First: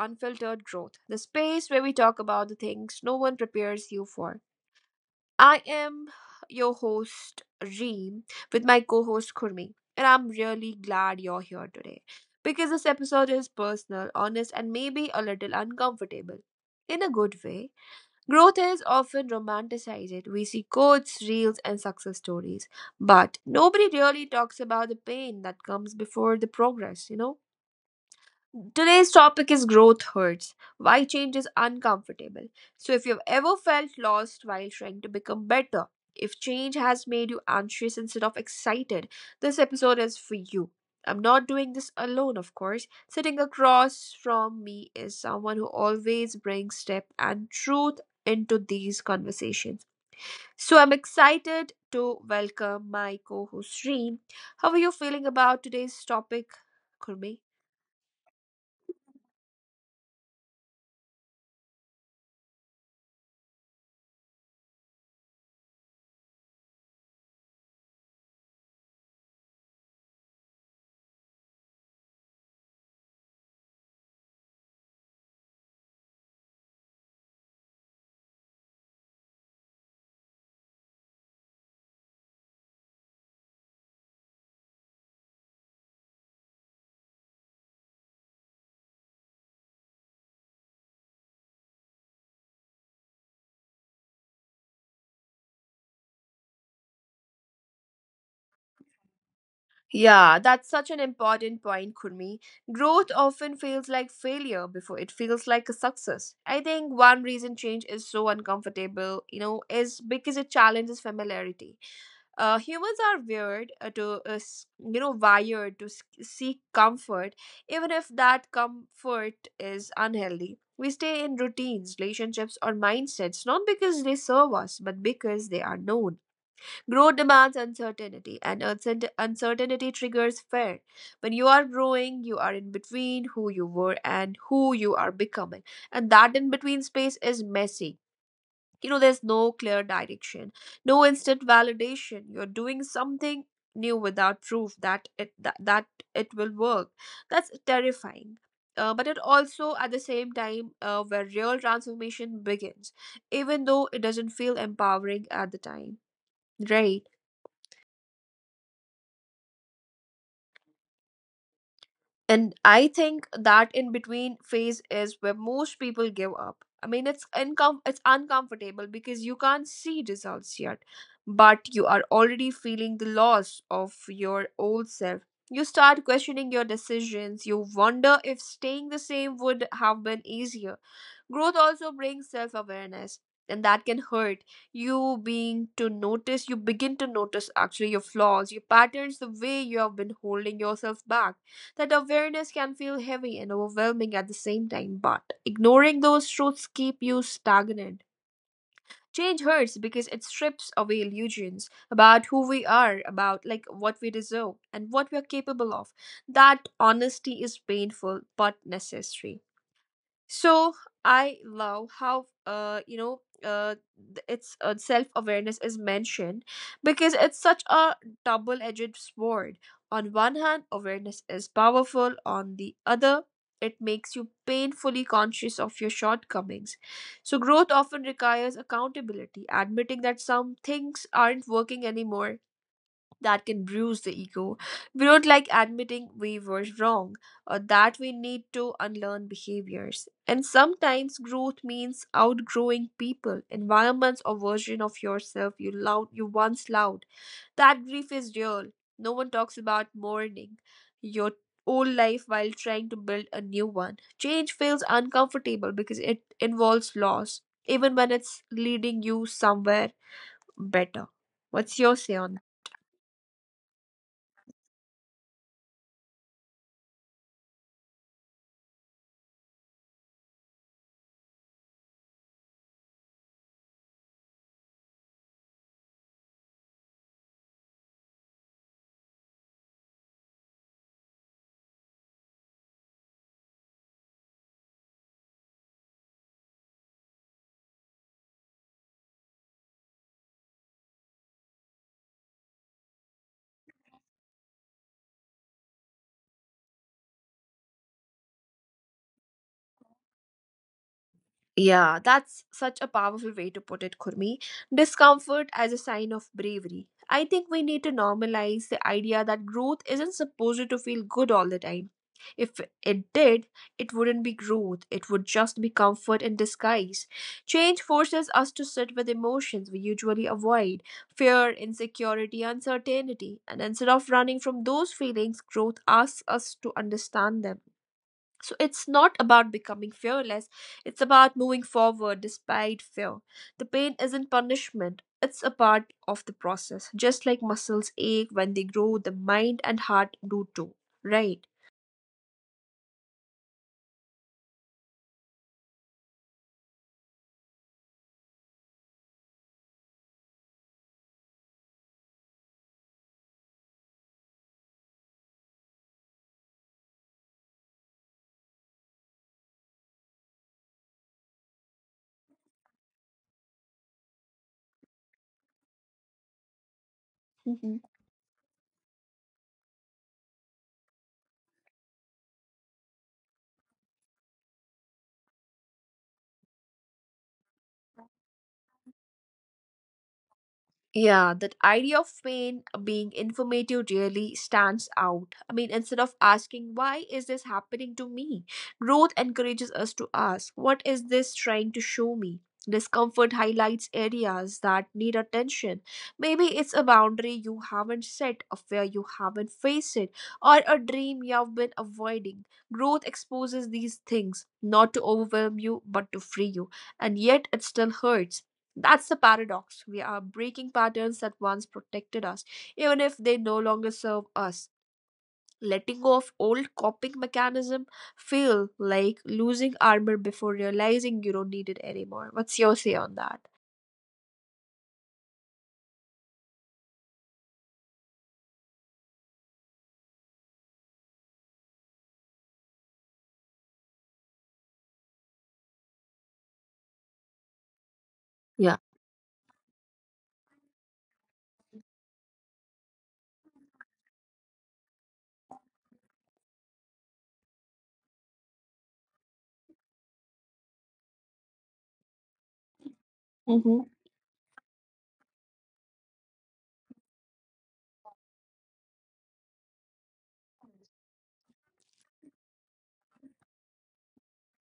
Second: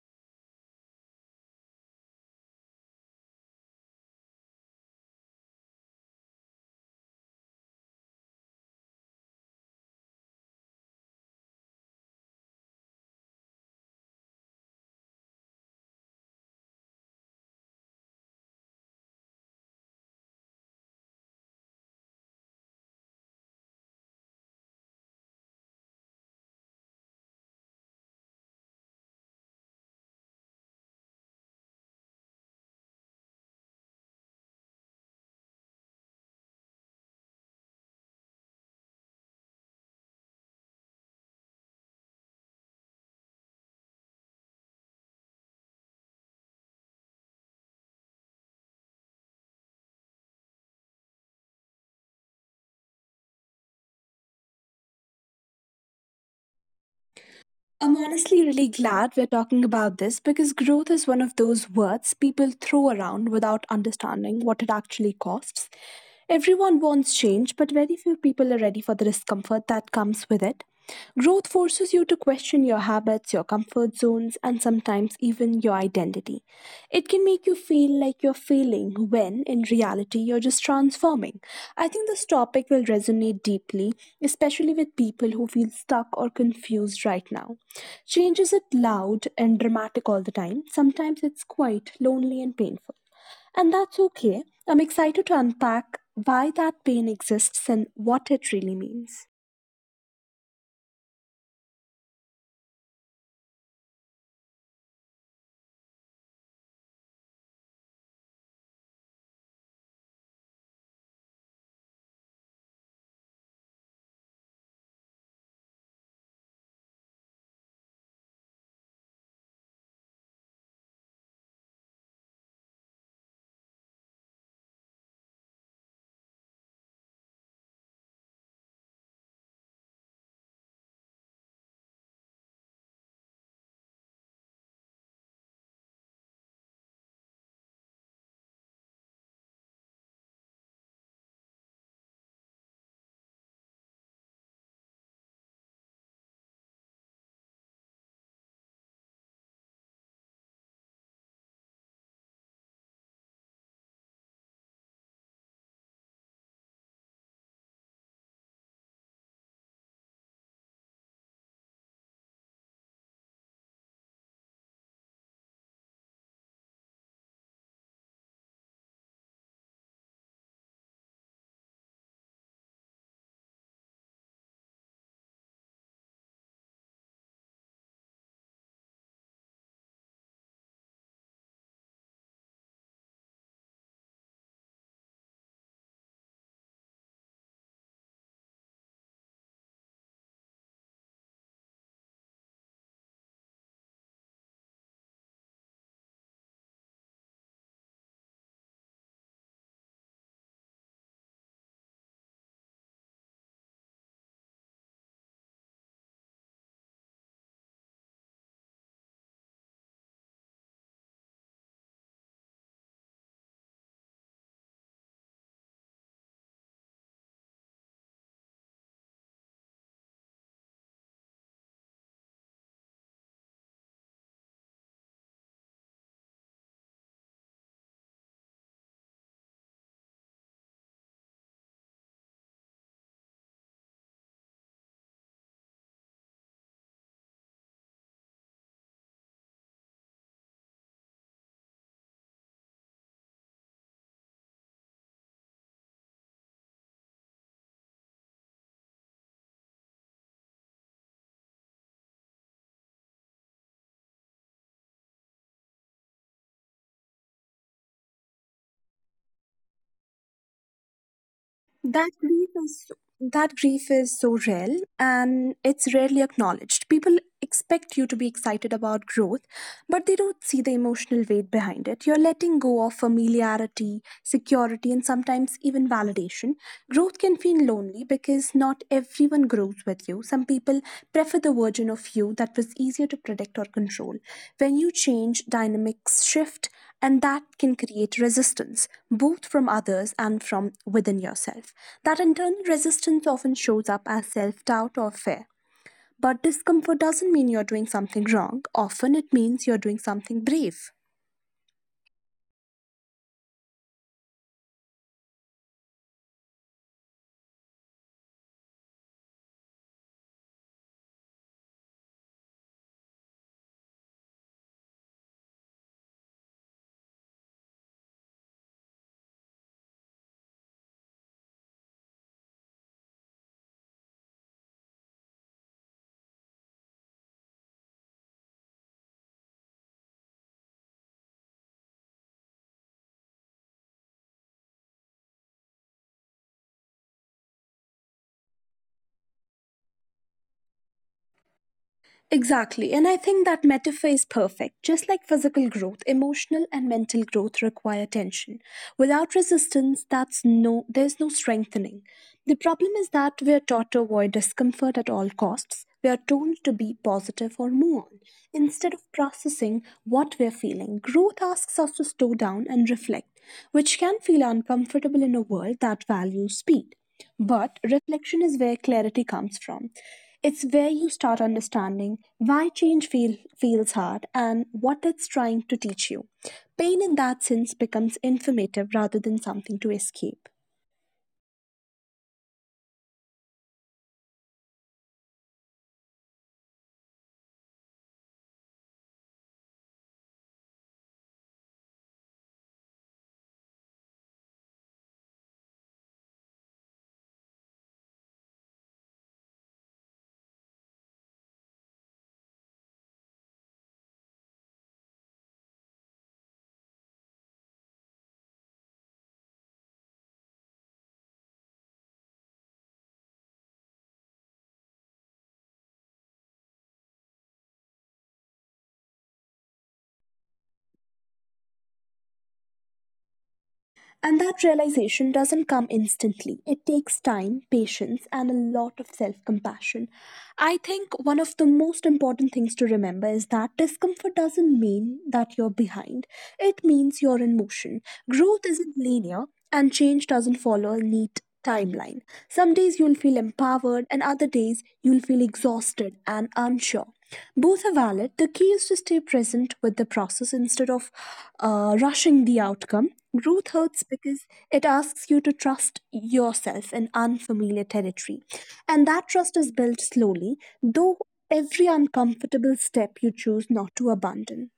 Unfiltered Growth, the space where we talk about the things no one prepares you for. I am your host, Reem, with my co host, Kurmi, and I'm really glad you're here today because this episode is personal, honest, and maybe a little uncomfortable. In a good way, growth is often romanticized. We see quotes, reels, and success stories, but nobody really talks about the pain that comes before the progress, you know? Today's topic is growth hurts, why change is uncomfortable. So, if you've ever felt lost while trying to become better, if change has made you anxious instead of excited, this episode is for you. I'm not doing this alone, of course. Sitting across from me is someone who always brings depth and truth into these conversations. So I'm excited to welcome my co-host Reem. How are you feeling about today's topic, Kurmi? I'm honestly really glad we're talking about this because growth is one of those words people throw around without understanding what it actually costs. Everyone wants change, but very few people are ready for the discomfort that comes with it. Growth forces you to question your habits, your comfort zones, and sometimes even your identity. It can make you feel like you're failing when, in reality, you're just transforming. I think this topic will resonate deeply, especially with people who feel stuck or confused right now. Change isn't loud and dramatic all the time. Sometimes it's quite lonely and painful. And that's okay. I'm excited to unpack why that pain exists and what it really means. Yeah, that's such an important point, Kurmi. Growth often feels like failure before it feels like a success. I think one reason change is so uncomfortable, you know, is because it challenges familiarity. Humans are weird to, s- you know, wired to seek comfort, even if that comfort is unhealthy. We stay in routines, relationships, or mindsets not because they serve us, but because they are known. Growth demands uncertainty, and uncertainty triggers fear. When you are growing, you are in between who you were and who you are becoming. And that in between space is messy. You know, there's no clear direction, no instant validation. You're doing something new without proof that it will work. That's terrifying. But it also at the same time where real transformation begins, even though it doesn't feel empowering at the time. Right. And I think that in between phase is where most people give up. I mean, it's uncomfortable because you can't see results yet, but you are already feeling the loss of your old self. You start questioning your decisions. You wonder if staying the same would have been easier. Growth also brings self awareness, and that can hurt. You you begin to notice actually your flaws, your patterns, the way you have been holding yourself back that awareness can feel heavy and overwhelming at the same time, but ignoring those truths keep you stagnant. Change hurts because it strips away illusions about who we are, about like what we deserve and what we are capable of. That honesty is painful but necessary. So I love how you know th- it's self awareness is mentioned because it's such a double edged sword. On one hand, awareness is powerful. On the other, it makes you painfully conscious of your shortcomings. So growth often requires accountability, admitting that some things aren't working anymore that can bruise the ego. We don't like admitting we were wrong or that we need to unlearn behaviors. And sometimes growth means outgrowing people, environments, or version of yourself you once loved. That grief is real. No one talks about mourning your old life while trying to build a new one. Change feels uncomfortable because it involves loss, even when it's leading you somewhere better. What's your that say on grief is that grief is so real, and it's rarely acknowledged. People expect you to be excited about growth, but they don't see the emotional weight behind it. You're letting go of familiarity, security, and sometimes even validation. Growth can feel lonely because not everyone one grows with you. Some people prefer the version of you that was easier to predict or control. When you change, dynamics shift, and that can create resistance, both from others and from within yourself. That internal resistance often shows up as self doubt or fear. But discomfort doesn't mean you're doing something wrong. Often, it means you're doing something brave. Yeah, that's such a powerful way to put it, Kurmi. Discomfort as a sign of bravery. I think we need to normalize the idea that growth isn't supposed to feel good all the time. If it did, it wouldn't be growth, it would just be comfort in disguise. Change forces us to sit with emotions we usually avoid fear, insecurity, uncertainty. And instead of running from those feelings, growth asks us to understand them. So it's not about becoming fearless, it's about moving forward despite fear. The pain isn't punishment, it's a part of the process. Just like muscles ache when they grow, the mind and heart do too, right? Exactly, and I think that metaphor is perfect. Just like physical growth, emotional and mental growth require tension. Without resistance, that's no there's no strengthening. The problem is that we are taught to avoid discomfort at all costs. We are told to be positive or move on instead of processing what we are feeling. Growth asks us to slow down and reflect, which can feel uncomfortable in a world that values speed. But Mm-hmm. reflection is where clarity comes from. It's where you start understanding why feels hard and what it's trying to teach you. Pain, in that sense, becomes informative rather than something to escape. Yeah, that idea of pain being informative really stands out. I mean, instead of asking, why is this happening to me? Growth encourages us to ask, what is this trying to show me? Discomfort highlights areas that need attention. Maybe it's a boundary you haven't set, a fear you haven't faced, or a dream you've been avoiding. Growth exposes these things, not to overwhelm you, but to free you. And yet it still hurts that's the paradox. We are breaking patterns that once protected us, even if they no longer serve us. Letting go of old coping mechanism feel like losing armor before realizing you don't need it anymore. What's your say on that? And that realization doesn't come instantly. It takes time, patience, and a lot of self compassion. I think one of the most important things to remember is that discomfort doesn't mean that you're behind, it means you're in motion. Growth Yeah. isn't linear, and change doesn't follow a neat timeline. Some days you'll feel empowered, and other days you'll feel exhausted and unsure. Both are valid. The key is to stay present with the process instead of rushing the outcome. Growth hurts because it asks you to trust yourself in unfamiliar territory. And that trust is built slowly, though every uncomfortable step you choose not to abandon.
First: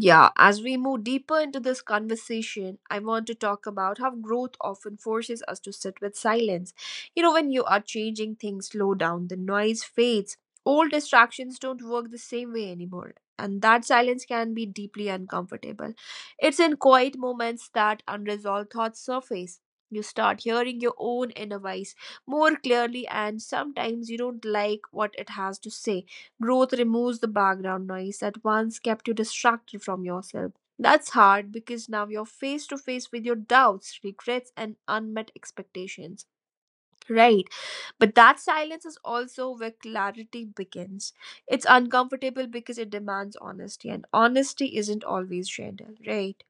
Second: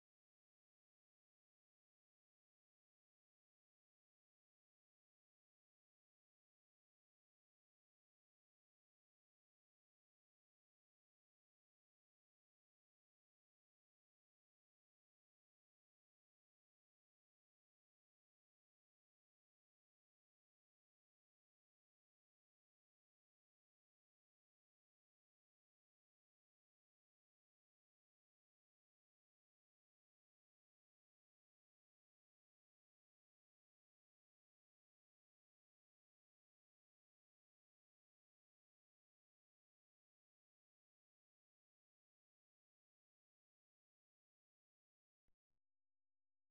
Yeah, as we move deeper into this conversation, I want to talk about how growth often forces us to sit with silence. You know, when you are changing things, slow down, the noise fades. Old distractions don't work the same way anymore, and that silence can be deeply uncomfortable. It's in quiet moments that unresolved thoughts surface. You start hearing your own inner voice more clearly, and sometimes you don't like what it has to say Growth removes the background noise that once kept you distracted from yourself. That's hard because now you're face to face with your doubts, regrets, and unmet expectations. Right, but that silence is also where clarity begins. It's uncomfortable because it demands honesty, and honesty isn't always gentle, right?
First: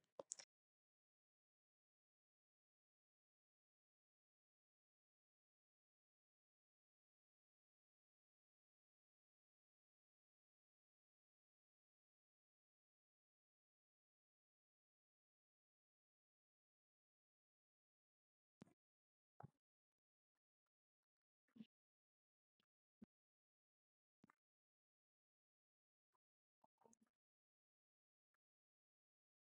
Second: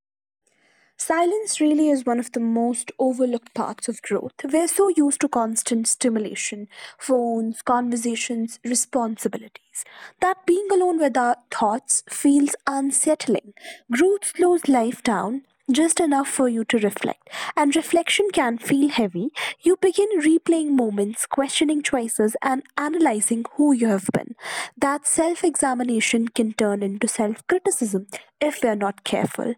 Silence really is one of the most overlooked parts of growth. We're so used to constant stimulation, phones, conversations, responsibilities, that being alone with our thoughts feels unsettling. Growth slows life down just enough for you to reflect, and reflection can feel heavy. You begin replaying moments, questioning choices, and analyzing who you have been. That self examination can turn into self criticism if we are not careful.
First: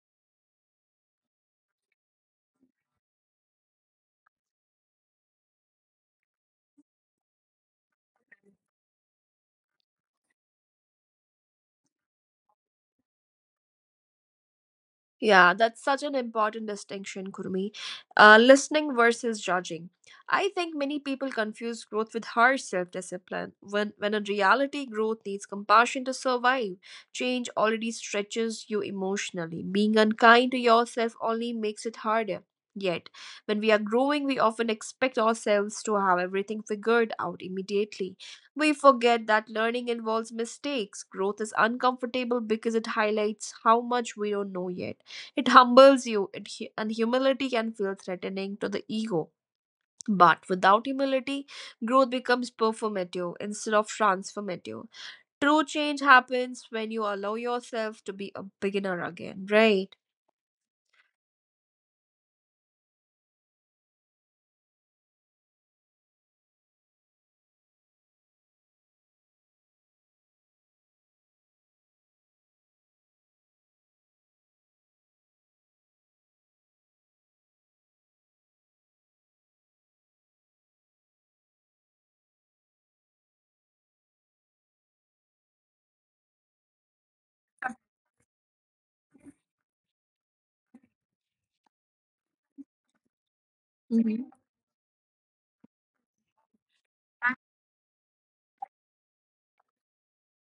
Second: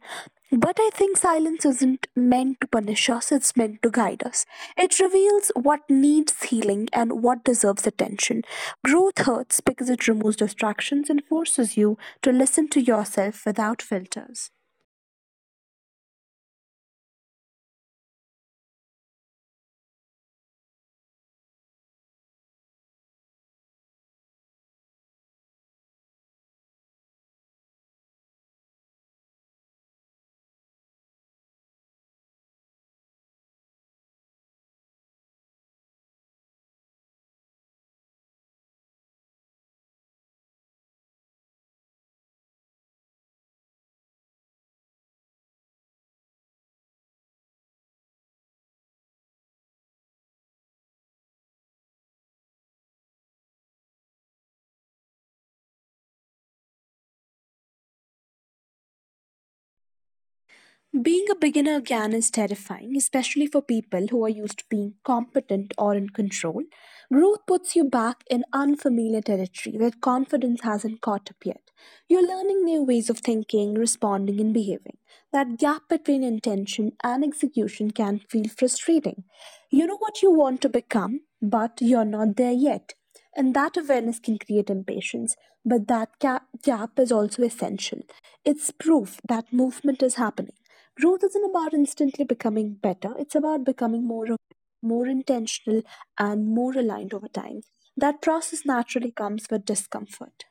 But I think silence isn't meant to punish us, it's meant to guide us. It reveals what needs healing and what deserves attention. Growth hurts because it removes distractions and forces you to listen to yourself without filters. Yeah, that's such an important distinction, Kurmi. Listening versus judging. I think many people confuse growth with harsh self discipline, when in reality, growth needs compassion to survive. Change already stretches you emotionally. Being unkind to yourself only makes it harder. Yet, when we are growing, we often expect ourselves to have everything figured out immediately. We forget that learning involves mistakes. Growth is uncomfortable because it highlights how much we don't know yet. It humbles you, and humility can feel threatening to the ego. But without humility, growth becomes performative instead of transformative. True change happens when you allow yourself to be a beginner again, right? Being a beginner again is terrifying, especially for people who are used to being competent or in control. Growth puts you back in unfamiliar territory where confidence hasn't caught up yet. You're learning new ways of thinking, responding, and behaving. That gap between intention and execution can feel frustrating. You know what you want to become, but you're not there yet. And that awareness can create impatience, but that gap is also essential. It's proof that movement is happening. Growth isn't about instantly becoming better, it's about becoming more intentional and more aligned over time. That process naturally comes with discomfort.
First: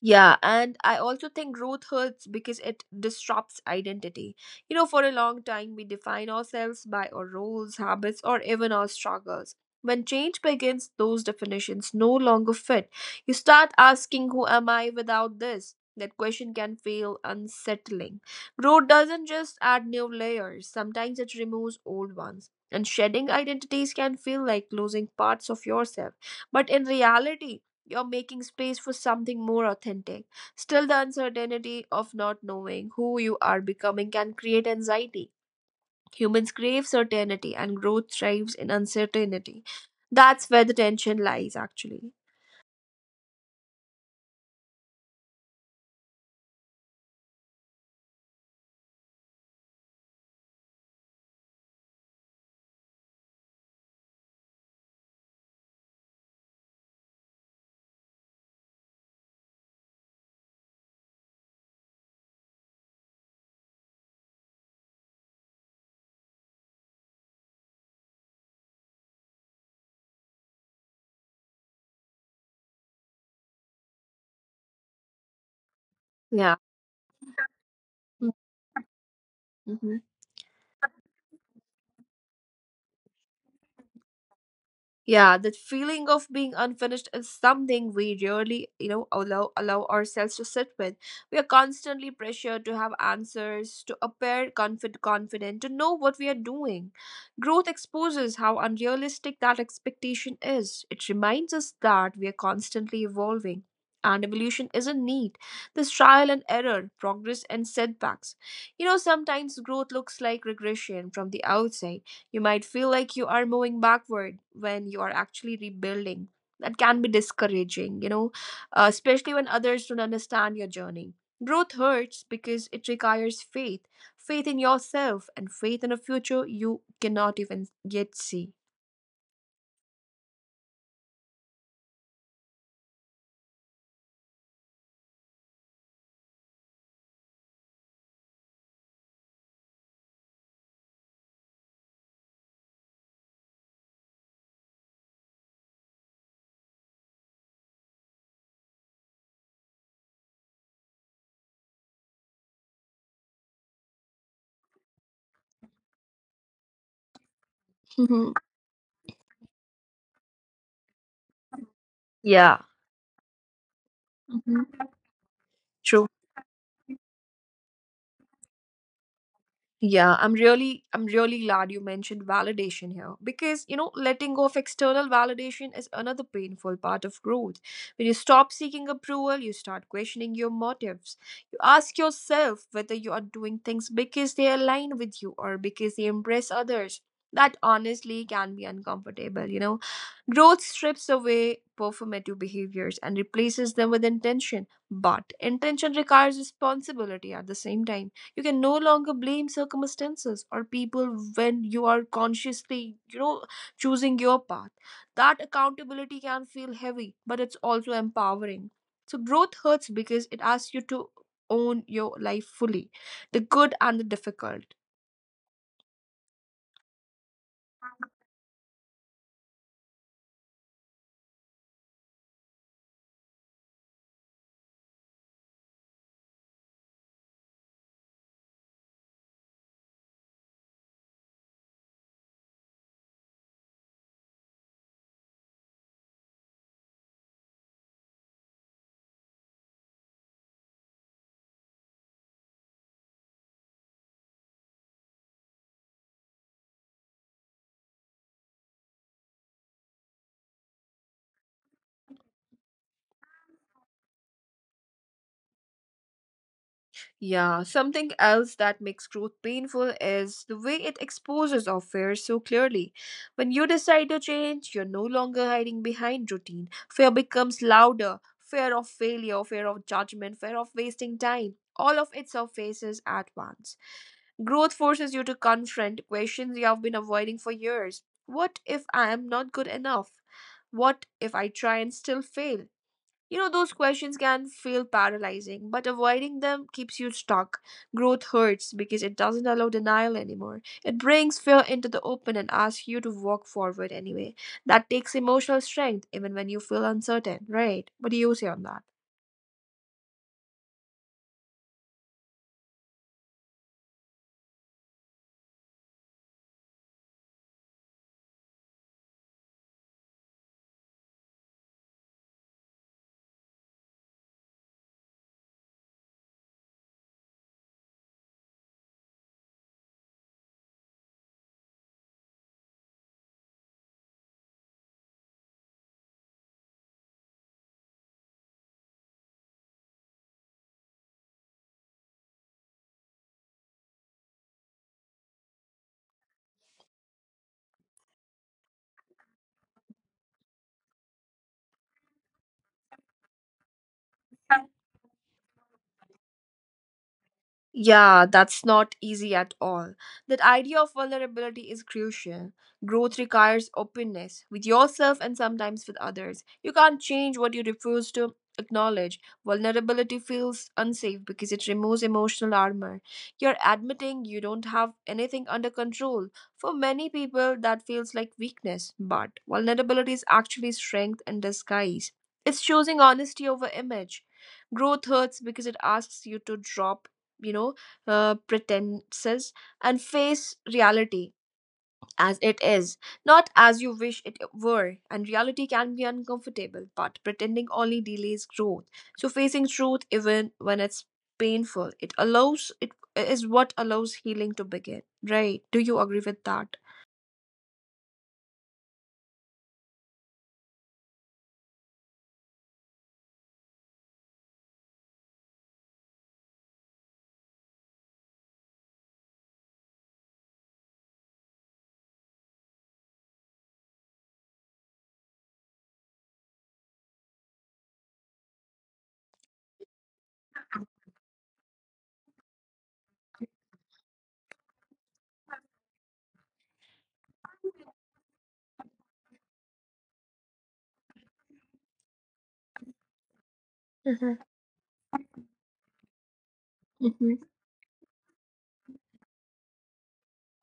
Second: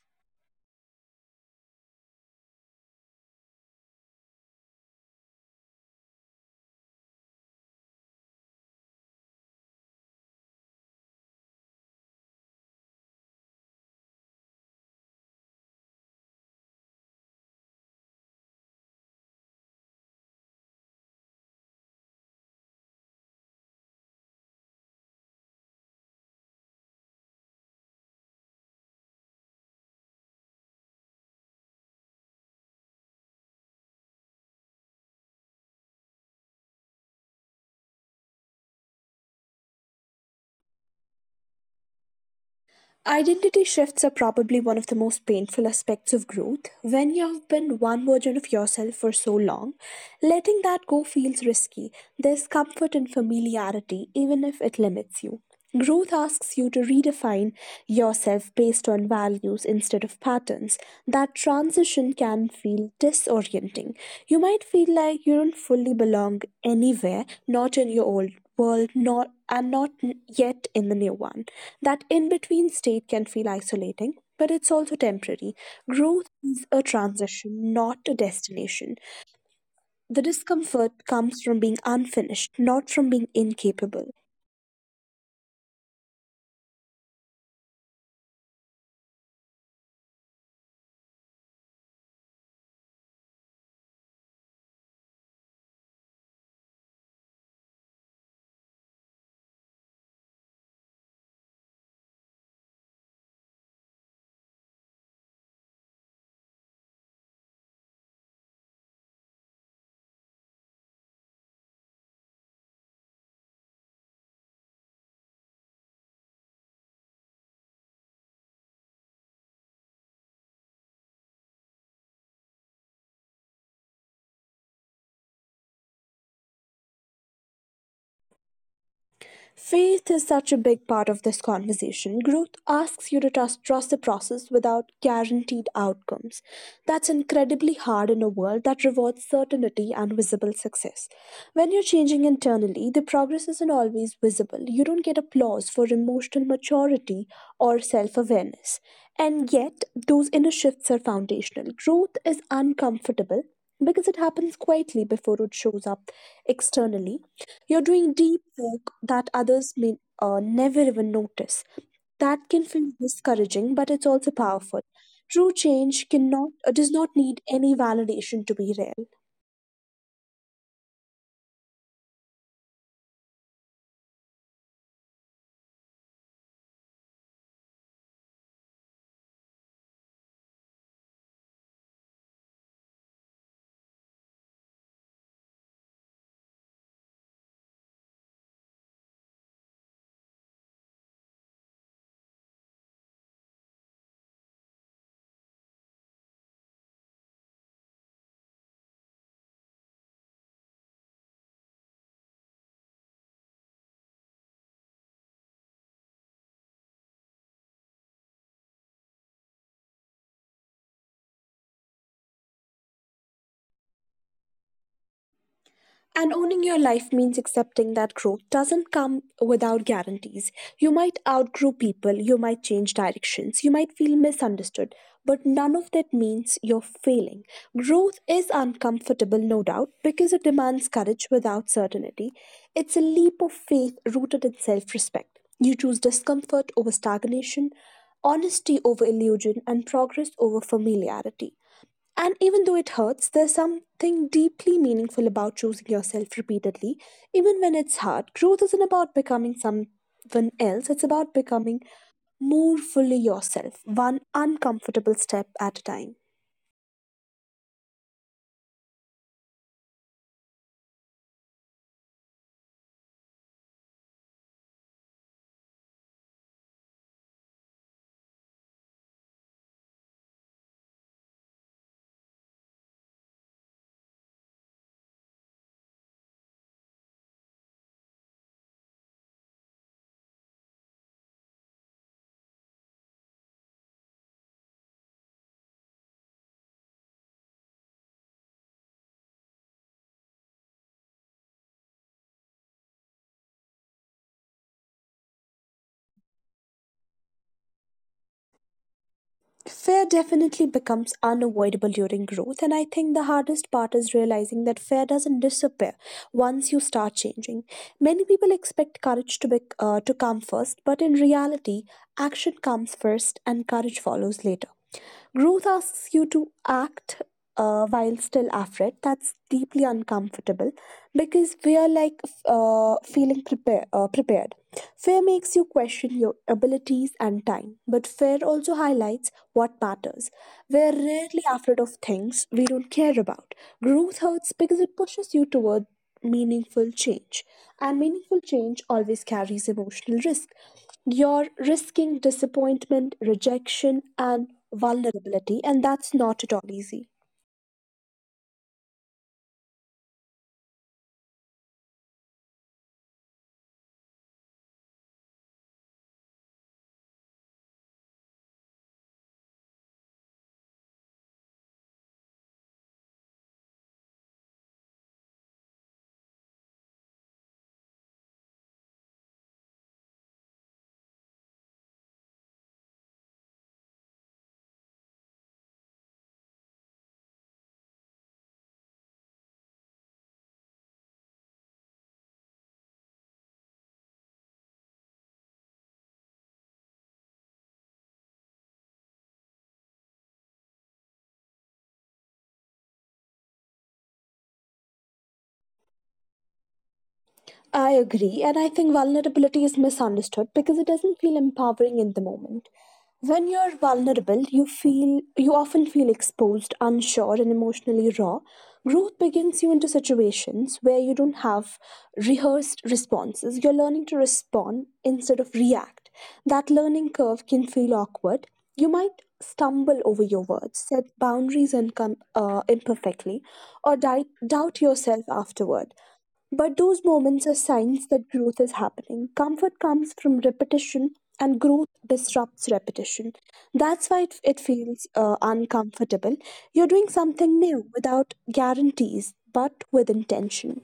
Yeah, and I also think growth hurts because it disrupts identity. You know, for a long time, we define ourselves by our roles, habits, or even our struggles. When change begins, those definitions no longer fit. You start asking, who am I without this? That question can feel unsettling. Growth doesn't just add new layers, sometimes it removes old ones. And shedding identities can feel like losing parts of yourself. But in reality, you're making space for something more authentic. Still, the uncertainty of not knowing who you are becoming can create anxiety. Humans crave certainty, and growth thrives in uncertainty. That's where the tension lies, actually. Identity shifts are probably one of the most painful aspects of growth. When you have been one version of yourself for so long, letting that go feels risky. There's comfort in familiarity, even if it limits you. Growth asks you to redefine yourself based on values instead of patterns. That transition can feel disorienting. You might feel like you don't fully belong anywhere, not in your old world not and not yet in the new one. That in between state can feel isolating, but it's also temporary. Growth Yeah. is a transition, not a destination. Mhm. The discomfort comes from being unfinished, not from being incapable. Yeah, that feeling of being unfinished is something we rarely, you know, allow ourselves to sit with. We are constantly pressured to have answers, to appear confident, to know what we are doing. Growth exposes how unrealistic that expectation is. It reminds us that we are constantly evolving. And evolution isn't neat. There's trial and error, progress and setbacks. You know, sometimes growth looks like regression from the outside you might feel like you are moving backward when you are actually rebuilding. That can be discouraging, you know, especially when others don't understand your journey. Growth hurts because it requires faith faith in yourself and faith in a future you cannot even yet see. Faith is such a big part of this conversation. Growth asks you to trust the process without guaranteed outcomes. That's incredibly hard in a world that rewards certainty and visible success. When you're changing internally, the progress isn't always visible. You don't get applause for emotional maturity or self awareness. And yet, those inner shifts are foundational. Growth is uncomfortable because it happens quietly before it shows up externally. You're doing Mhm. deep work that others may never even notice. That can Yeah. feel discouraging, but it's also powerful. Mhm. True change cannot does not need any validation to be real. Yeah, I'm really glad you mentioned validation here because you know letting go of external validation is another painful part of growth. When you stop seeking approval, you start questioning your motives. You ask yourself whether you are doing things because they align with you or because they impress others. That honestly can be uncomfortable, you know. Growth strips away performative behaviors and replaces them with intention, but intention requires responsibility at the same time you can no longer blame circumstances or people when you are consciously, choosing your path. That accountability can feel heavy, but it's also empowering. So growth hurts because it asks you to own your life fully, the good and the difficult. And owning your life means accepting that growth doesn't come without guarantees. You might outgrow people, you might change directions, you might feel misunderstood, but none of that means you're failing. Growth is uncomfortable, no doubt, because it demands courage without certainty. It's a leap of faith rooted in self respect. You choose discomfort over stagnation, honesty over illusion, and progress over familiarity. And even though it hurts, there's something deeply meaningful about choosing yourself repeatedly, even when it's hard. Growth isn't about becoming someone else, it's about becoming more fully yourself, one uncomfortable step at a time. Yeah, something else that makes growth painful is the way it exposes our fears so clearly. When you decide to change, you're no longer hiding behind routine. Fear becomes louder fear of failure, fear of judgment, fear of wasting time. All of it surfaces at once. Growth forces you to confront questions you have been avoiding for years. What if I am not good enough? What if I try and still fail? You know, those questions can feel paralyzing, but avoiding them keeps you stuck. Growth hurts because it doesn't allow denial anymore. It brings fear into the open and asks you to walk forward anyway. That takes emotional strength even when you feel uncertain, right? What do you say on that? Fear definitely becomes unavoidable during growth, and I think the hardest part is realizing that fear doesn't disappear once you start changing. Many people expect courage to come first, but in reality, action comes first and courage follows later. Growth asks you to act while still afraid. That's deeply uncomfortable because we are like prepared. Fear makes you question your abilities and time, but fear also highlights what matters. We're rarely afraid of things we don't care about. Growth hurts because it pushes you toward meaningful change, and meaningful change always carries emotional risk. You're risking disappointment, rejection, and vulnerability, and that's not at all easy. Yeah, that's not easy at all. That idea of vulnerability is crucial. Growth requires openness with yourself and sometimes with others. You can't change what you refuse to acknowledge. Vulnerability feels unsafe because it removes emotional armor. You're admitting you don't have anything under control. For many people, that feels like weakness, but vulnerability is actually strength in disguise. It's choosing honesty over image. Growth hurts because it asks you to drop you know, pretenses and face reality as it is, not as you wish it were. And reality can be uncomfortable, but pretending only delays growth. So facing truth, even when it's painful, it is what allows healing to begin. Right? Do you agree with that? I agree, and I think vulnerability is misunderstood because it doesn't feel empowering in the moment. When you're vulnerable, you often feel exposed, unsure, and emotionally raw. Growth begins you into situations where you don't have rehearsed responses. You're learning to respond instead of react. That learning curve can feel awkward. You might stumble over your words, set boundaries and imperfectly, or doubt yourself afterward, but those moments are signs that growth is happening. Comfort comes from repetition, and growth disrupts repetition. That's why it, Hmm. it feels uncomfortable. You're doing Hmm. something new without guarantees, but with intention.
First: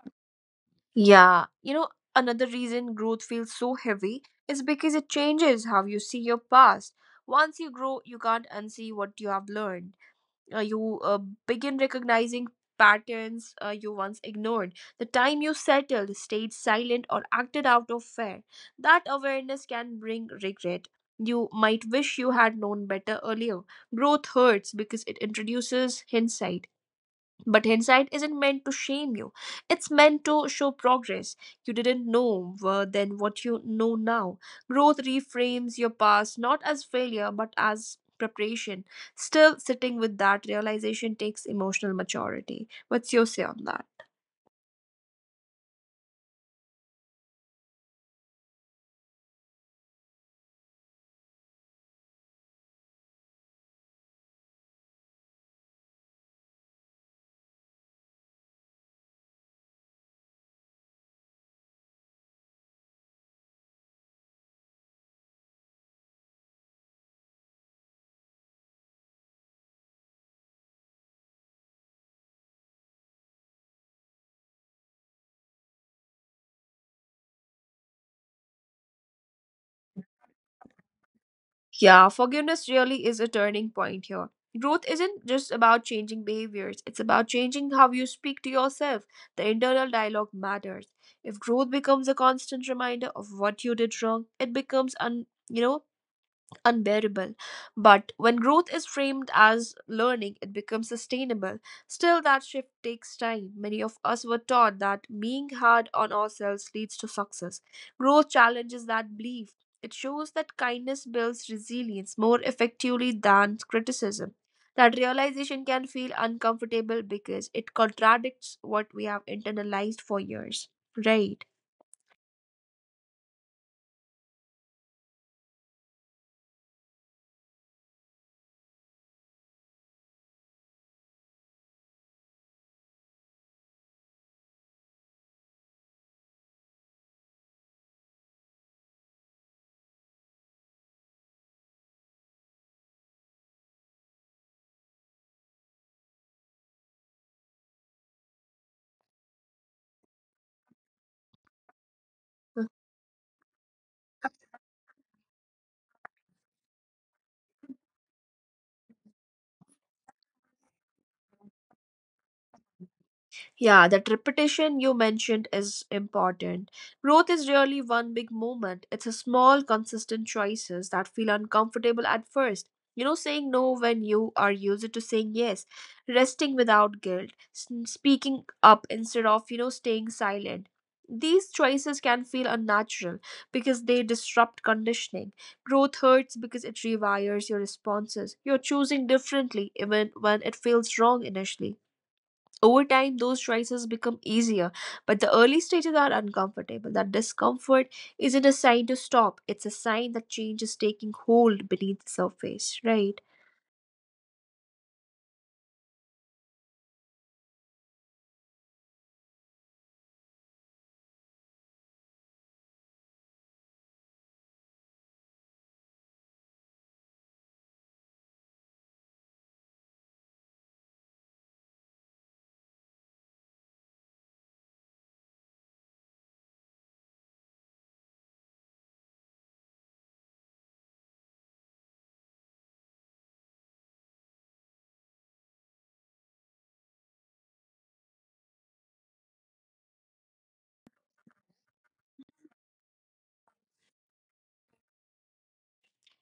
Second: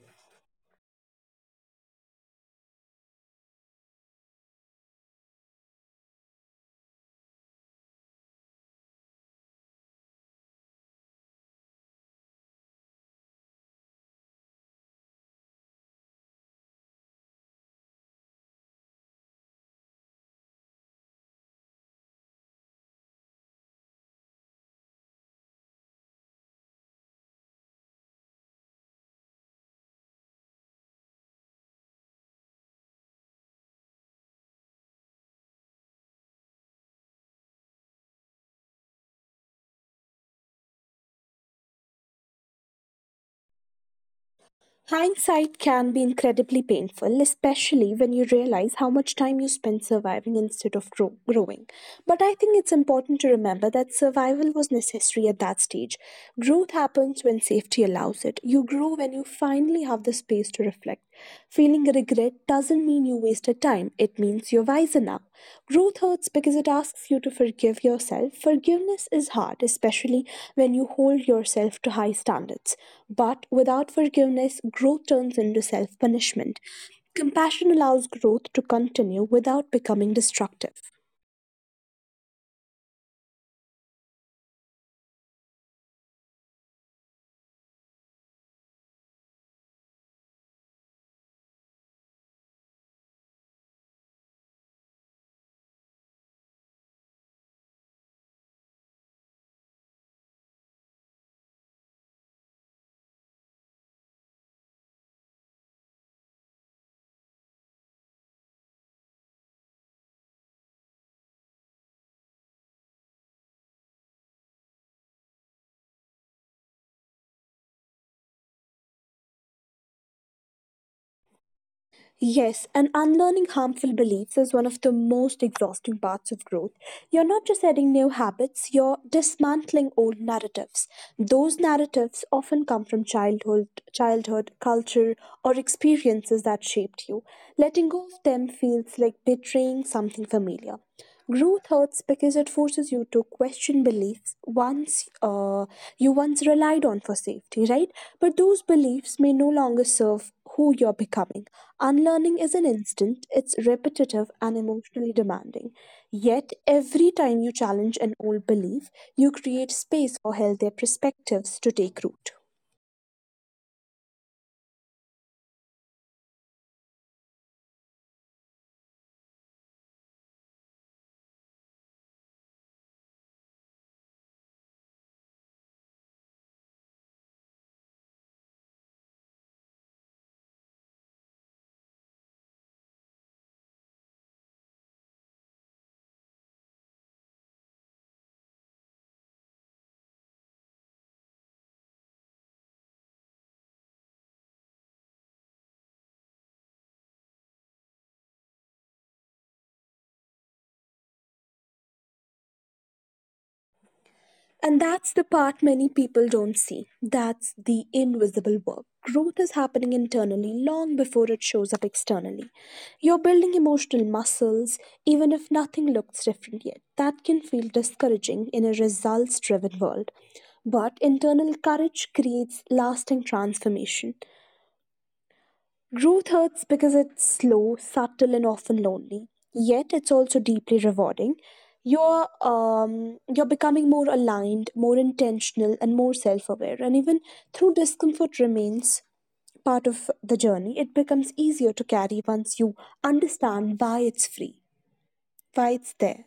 Yeah. You know, another reason growth feels so heavy is because it changes how you see your past. Once you grow, you can't unsee what you have learned. You begin recognizing patterns you once ignored. The time you settled, stayed silent, or acted out of fear. That awareness can bring regret. You might wish you had known better earlier. Growth hurts because it introduces hindsight. But hindsight isn't meant to shame you. It's meant to show progress. You didn't know then what you know now. Growth reframes your past not as failure but as preparation. Still, sitting with that realization takes emotional maturity. What's your say on that? Hindsight can be incredibly painful, especially when you realize how much time you spent surviving instead of growing. But I think it's important to remember that survival was necessary at that stage. Growth happens when safety allows it. You grow when you finally have the space to reflect. Feeling regret doesn't mean you wasted time, it means you're wiser now. Growth hurts because it asks you to forgive yourself. Forgiveness is hard, especially when you hold yourself to high standards. But without forgiveness, growth turns into self punishment. Compassion allows growth to continue without becoming destructive. Yeah, forgiveness really is a turning point here. Growth isn't just about changing behaviors, it's about changing how you speak to yourself. The internal dialogue matters. If growth becomes a constant reminder of what you did wrong, it becomes un, you know unbearable. But when growth is framed as learning, it becomes sustainable. Still, that shift takes time. Many of us were taught that being hard on ourselves leads to success. Growth challenges that belief. It shows that kindness builds resilience more effectively than criticism. That realization can feel uncomfortable because it contradicts what we have internalized for years. Right. Yes, and unlearning harmful beliefs is one of the most exhausting parts of growth. You're not just adding new habits, you're dismantling old narratives. Those narratives often come from childhood, culture, or experiences that shaped you. Letting go of them feels like betraying something familiar. Growth hurts because it forces you to question beliefs once you once relied on for safety, right? But those beliefs may no longer serve who you're becoming. Unlearning is an instant, it's repetitive and emotionally demanding. Yet, every time you challenge an old belief, you create space for healthier perspectives to take root. Yeah, that repetition you mentioned is important. Growth is really one big moment. It's a small, consistent choices that feel uncomfortable at first. You know, saying no when you are used to saying yes, resting without guilt, speaking up instead of, staying silent. These choices can feel unnatural because they disrupt conditioning. Growth hurts because it rewires your responses. You're choosing differently even when it feels wrong initially. Over time, those choices become easier, but the early stages are uncomfortable. That discomfort isn't a sign to stop, it's a sign that change is taking hold beneath the surface, right? And that's the part many people don't see. That's the invisible work. Growth is happening internally long before it shows up externally. You're building emotional muscles, even if nothing looks different yet. That can feel discouraging in a results driven world. But internal courage creates lasting transformation. Growth hurts because it's slow, subtle, and often lonely. Yet it's also deeply rewarding. You're becoming more aligned, more intentional, and more self-aware. And even through discomfort remains part of the journey, it becomes easier to carry once you understand why it's there.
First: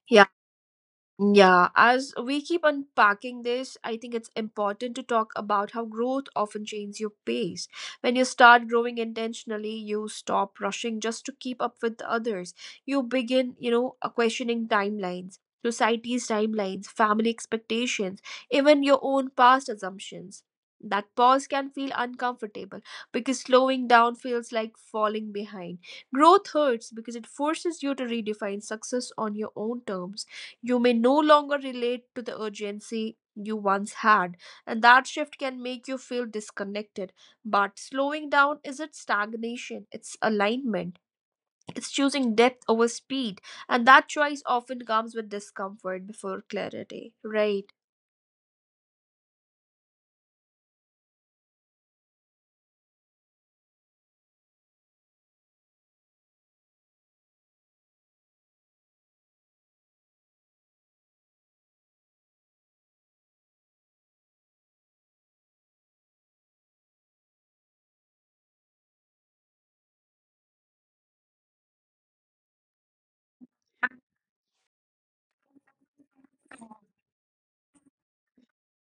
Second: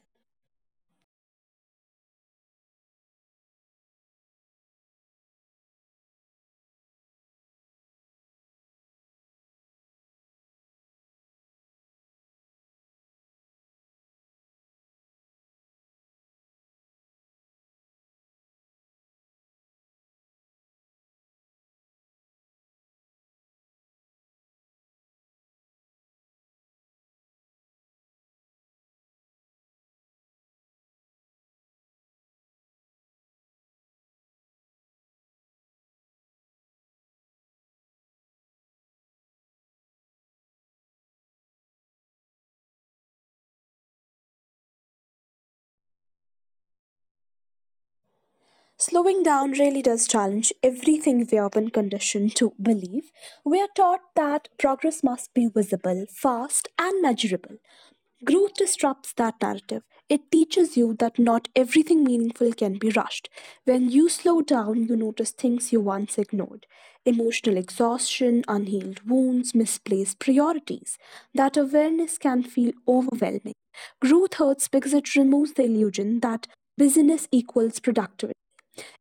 Yeah, as we keep unpacking this, I think it's important to talk about how growth often changes your pace. When you start growing intentionally, you stop rushing just to keep up with others. You begin, questioning timelines, society's timelines, family expectations, even your own past assumptions. That pause can feel uncomfortable because slowing down feels like falling behind. Growth hurts because it forces you to redefine success on your own terms. You may no longer relate to the urgency you once had, and that shift can make you feel disconnected. But slowing down isn't stagnation, it's alignment. It's choosing depth over speed, and that choice often comes with discomfort before clarity, right? Slowing down really does challenge everything we have been conditioned to believe. We are taught that progress must be visible, fast, and measurable. Growth disrupts that narrative. It teaches you that not everything meaningful can be rushed. When you slow down, you notice things you once ignored: emotional exhaustion, unhealed wounds, misplaced priorities. That awareness can feel overwhelming. Growth hurts because it removes the illusion that busyness equals productivity.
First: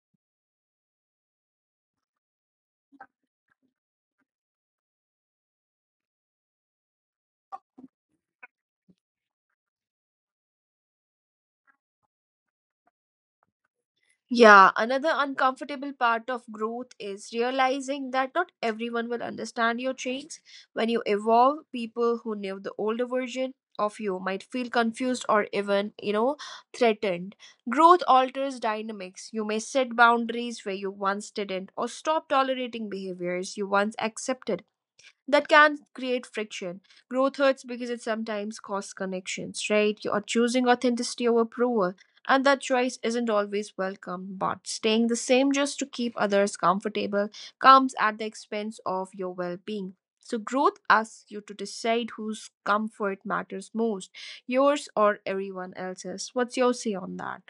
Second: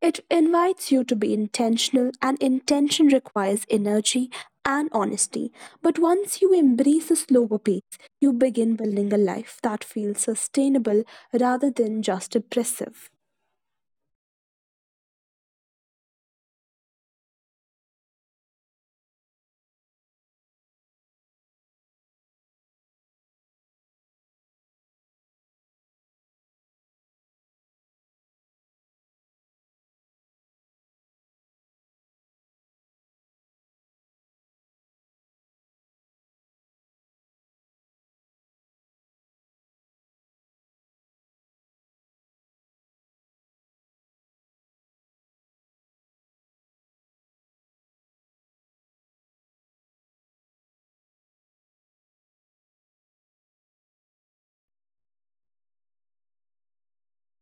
It invites you to be intentional, and intention requires energy and honesty. But once you embrace a slower pace, you begin building a life that feels sustainable rather than just oppressive. Yeah, another uncomfortable part of growth is realizing that not everyone will understand your change. When you evolve, people who knew the older version of you might feel confused or even, threatened. Growth alters dynamics. You may set boundaries where you once didn't, or stop tolerating behaviors you once accepted. That can create friction. Growth hurts because it sometimes costs connections, right? You are choosing authenticity over approval, and that choice isn't always welcome. But staying the same just to keep others comfortable comes at the expense of your well being. So growth asks you to decide whose comfort matters most, yours or everyone else's. What's your say on that?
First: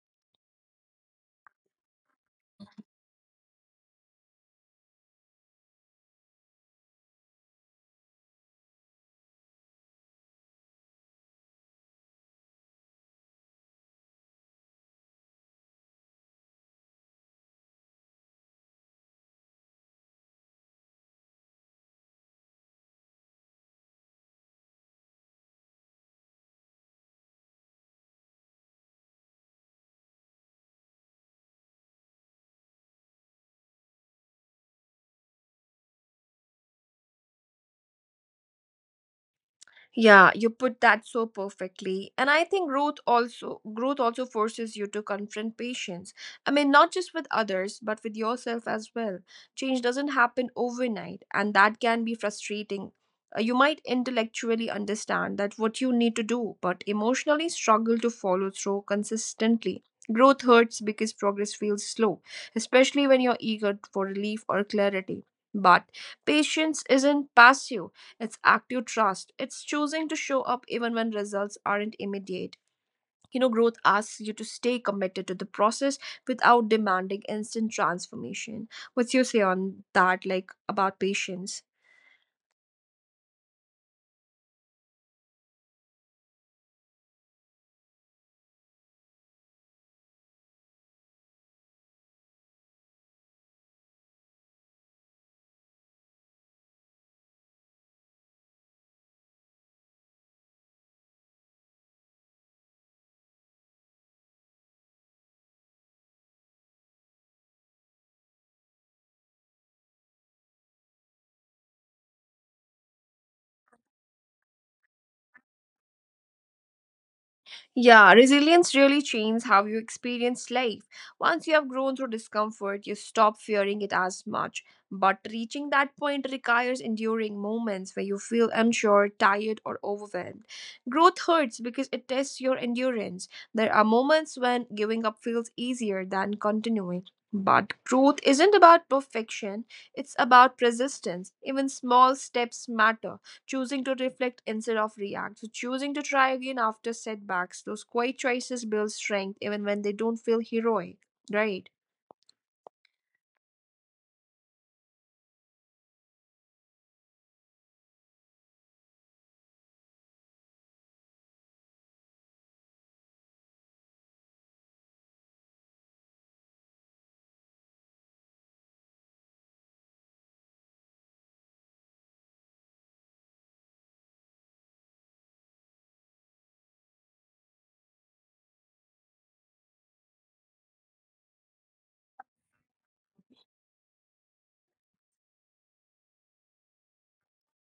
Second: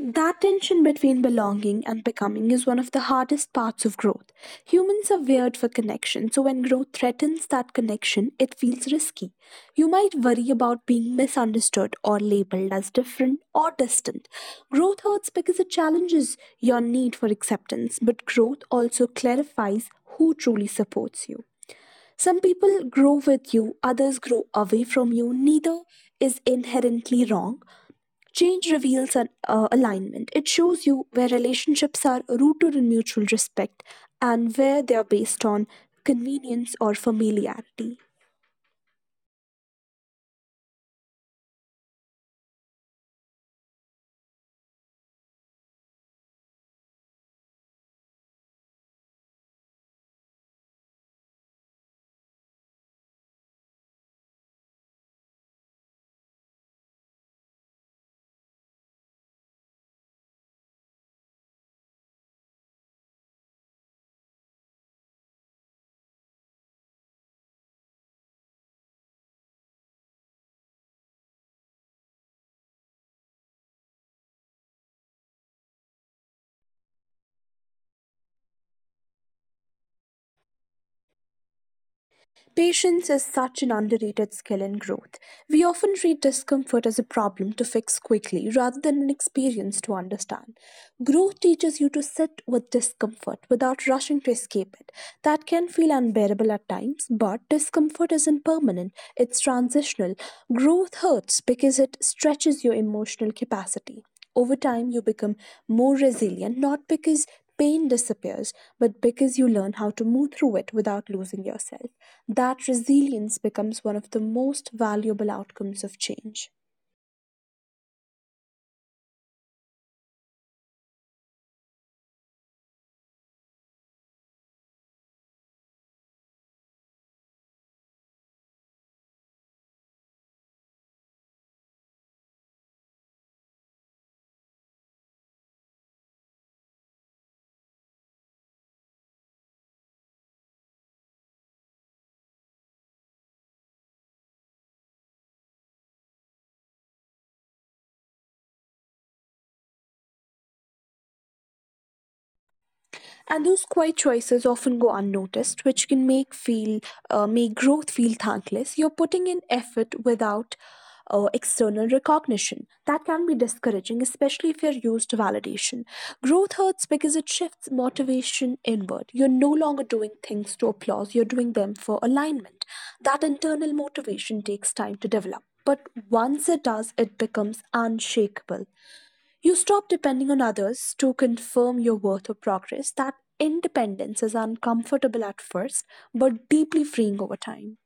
That tension between belonging and becoming is one of the hardest parts of growth. Humans are wired for connection, so when growth threatens that connection, it feels risky. You might worry about being misunderstood or labeled as different or distant. Growth hurts because it challenges your need for acceptance, but growth also clarifies who truly supports you. Some people grow with you, others grow away from you. Neither is inherently wrong. Change reveals an alignment. It shows you where relationships are rooted in mutual respect and where they are based on convenience or familiarity. Yeah, you put that so perfectly. And I think growth also forces you to confront patience. I mean, not just with others, but with yourself as well. Change doesn't happen overnight, and that can be frustrating. You might intellectually understand that what you need to do, but emotionally struggle to follow through consistently. Growth hurts because progress feels slow, especially when you're eager for relief or clarity. But patience isn't passive, it's active trust. It's choosing to show up even when results aren't immediate. You know, growth asks you to stay committed to the process without demanding instant transformation. What's your say on that, like about patience? Patience is such an underrated skill in growth. We often treat discomfort as a problem to fix quickly rather than an experience to understand. Growth teaches you to sit with discomfort without rushing to escape it. That can feel unbearable at times, but discomfort isn't permanent, it's transitional. Growth hurts because it stretches your emotional capacity. Over time, you become more resilient, not because pain disappears, but because you learn how to move through it without losing yourself. That resilience becomes one of the most valuable outcomes of change. Yeah, resilience really changes how you experience life. Once you have grown through discomfort, you stop fearing it as much. But reaching that point requires enduring moments where you feel unsure, tired, or overwhelmed. Growth hurts because it tests your endurance. There are moments when giving up feels easier than continuing. But growth isn't about perfection, it's about persistence. Even small steps matter, choosing to reflect instead of react, so choosing to try again after setbacks. Those quiet choices build strength even when they don't feel heroic, right? And those quiet choices often go unnoticed, which can make growth feel thankless. You're putting in effort without external recognition. That can be discouraging, especially if you're used to validation. Growth hurts because it shifts motivation inward. You're no longer doing things to applause, you're doing them for alignment. That internal motivation takes time to develop, but once it does, it becomes unshakable. You stop depending on others to confirm your worth or progress. That independence is uncomfortable at first, but deeply freeing over time.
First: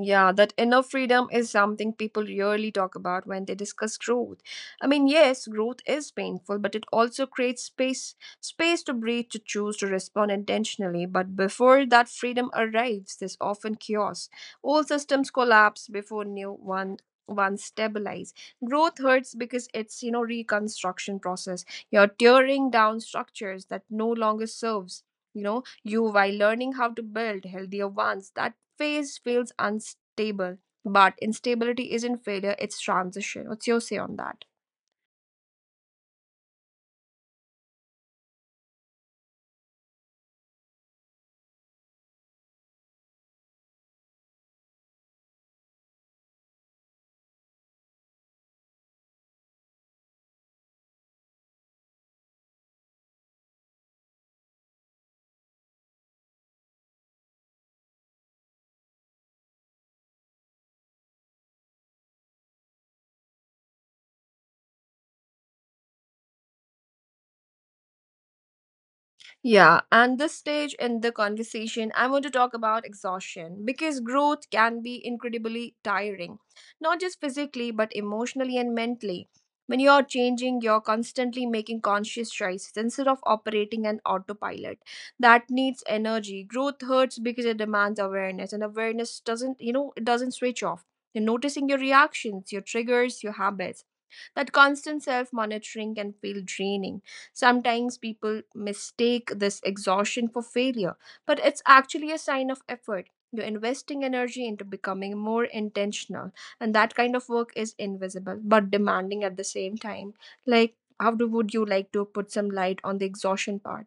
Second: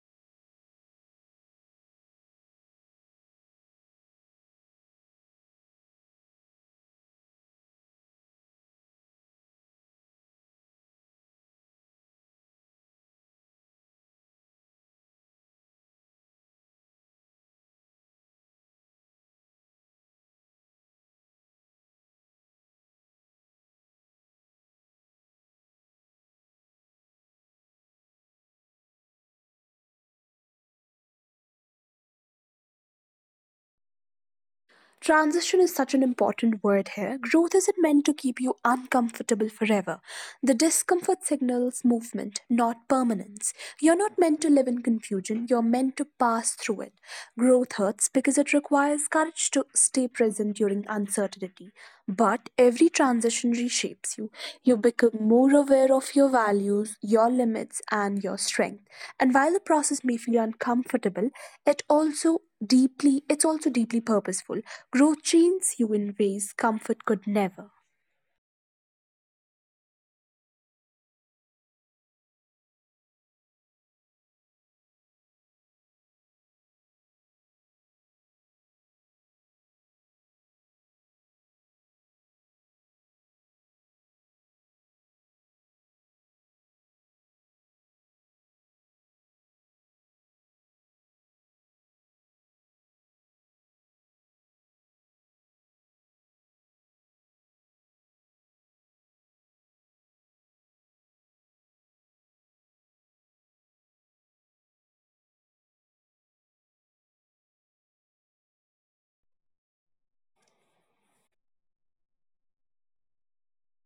Yeah, that inner freedom is something people rarely talk about when they discuss growth. I mean, yes, growth is painful, but it also creates space, space to breathe, to choose, to respond intentionally. But before that freedom arrives, there's often chaos. Old systems collapse before new one one stabilize. Growth hurts because it's, you know, reconstruction process. You're tearing down structures that no longer serves you while learning how to build healthier ones. That phase feels unstable, but instability isn't failure, it's transition. What's your say on that? Transition is such an important word here. Growth isn't meant to keep you uncomfortable forever. The discomfort signals movement, not permanence. You're not meant to live in confusion, you're meant to pass through it. Growth hurts because it requires courage to stay present during uncertainty. But every transition reshapes you. You become more aware of your values, your limits, and your strength. And while the process may feel uncomfortable, it also it's also deeply purposeful. Growth trains you in ways comfort could never. Yeah, and this stage in the conversation, I want to talk about exhaustion because growth can be incredibly tiring, not just physically, but emotionally and mentally. When you're changing, you're constantly making conscious choices instead of operating an autopilot. That needs energy. Growth hurts because it demands awareness, and awareness doesn't, it doesn't switch off. You're noticing your reactions, your triggers, your habits. That constant self monitoring can feel draining. Sometimes people mistake this exhaustion for failure, but it's actually a sign of effort. You're investing energy into becoming more intentional, and that kind of work is invisible but demanding at the same time. Like, would you like to put some light on the exhaustion part?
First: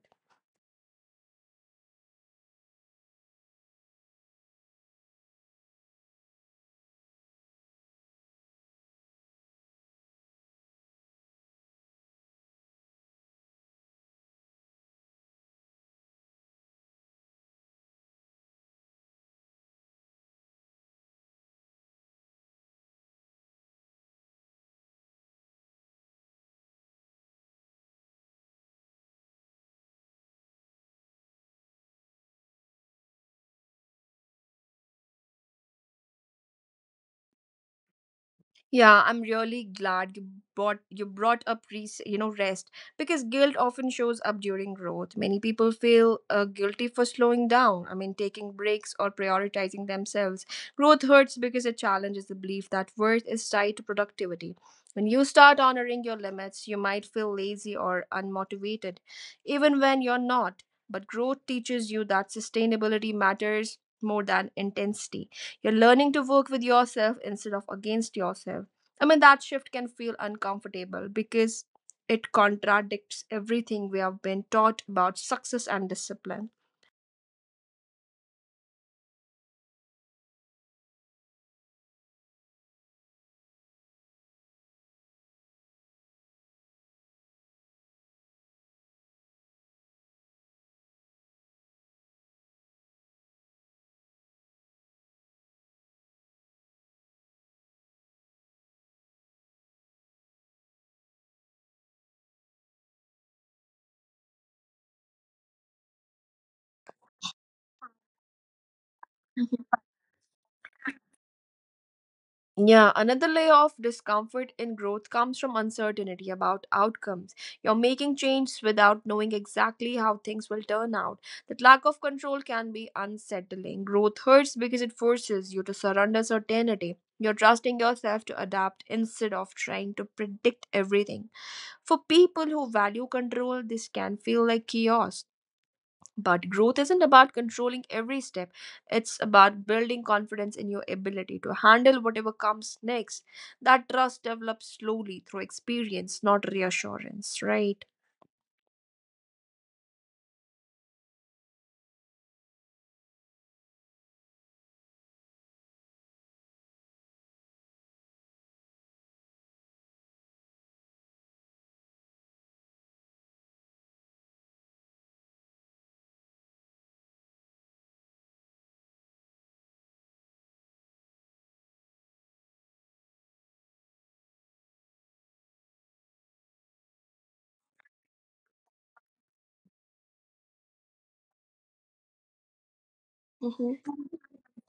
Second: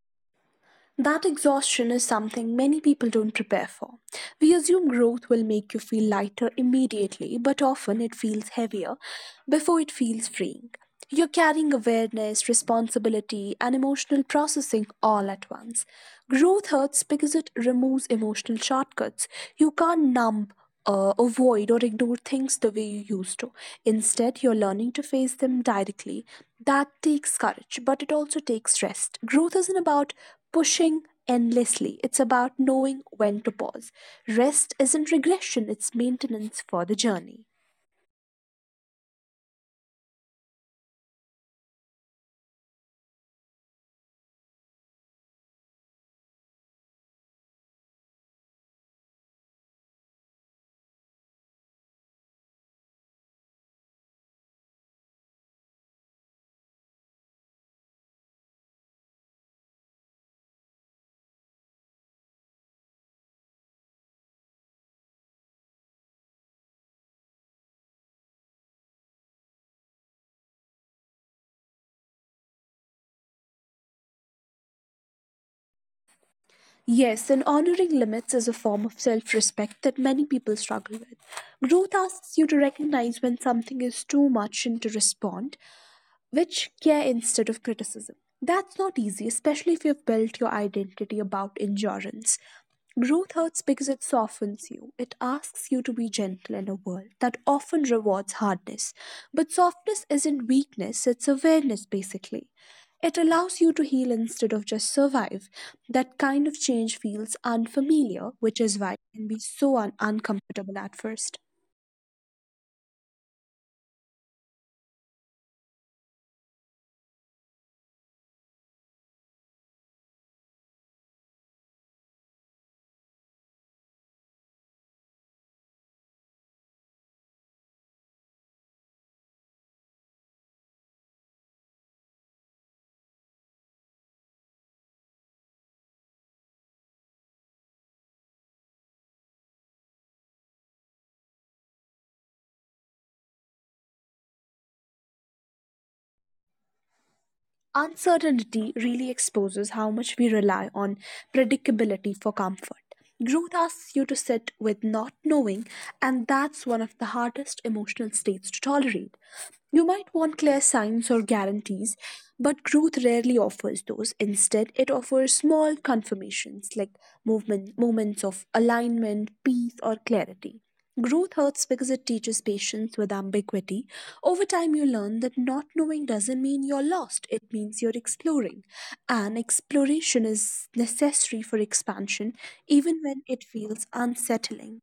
That exhaustion is something many people don't prepare for. We assume growth will make you feel lighter immediately, but often it feels heavier before it feels freeing. You're carrying awareness, responsibility, and emotional processing all at once. Growth hurts because it removes emotional shortcuts. You can't numb, avoid, or ignore things the way you used to. Instead, you're learning to face them directly. That takes courage, but it also takes rest. Growth isn't about pushing endlessly, it's about knowing when to pause. Rest isn't regression, it's maintenance for the journey. Yeah, I'm really glad you brought up rest, because guilt often shows up during growth. Many people feel guilty for slowing down. I mean, taking breaks or prioritizing themselves. Growth hurts because it challenges the belief that worth is tied to productivity. When you start honoring your limits, you might feel lazy or unmotivated, even when you're not. But growth teaches you that sustainability matters more than intensity. You're learning to work with yourself instead of against yourself. I mean, that shift can feel uncomfortable because it contradicts everything we have been taught about success and discipline. Yes, and honoring limits is a form of self respect that many people struggle with. Growth asks you to recognize when something is too much and to respond, which care instead of criticism. That's not easy, especially if you've built your identity about endurance. Growth hurts because it softens you. It asks you to be gentle in a world that often rewards hardness. But softness isn't weakness, it's awareness, basically. It allows you to heal instead of just survive. That kind of change feels unfamiliar, which is why it can be so uncomfortable at first. Yeah, another layer of discomfort in growth comes from uncertainty about outcomes. You're making changes without knowing exactly how things will turn out. That lack of control can be unsettling. Growth hurts because it forces you to surrender certainty. You're trusting yourself to adapt instead of trying to predict everything. For people who value control, this can feel like chaos. But growth isn't about controlling every step. It's about building confidence in your ability to handle whatever comes next. That trust develops slowly through experience, not reassurance, right? Uncertainty really exposes how much we rely on predictability for comfort. Growth asks you to sit with not knowing, and that's one of the hardest emotional states to tolerate. You might want clear signs or guarantees, but growth rarely offers those. Instead, it offers small confirmations like movement, moments of alignment, peace, or clarity. Growth hurts because it teaches patience with ambiguity. Over time, you learn that not knowing doesn't mean you're lost, it means you're exploring. And exploration is necessary for expansion, even when it Mm-hmm. feels unsettling.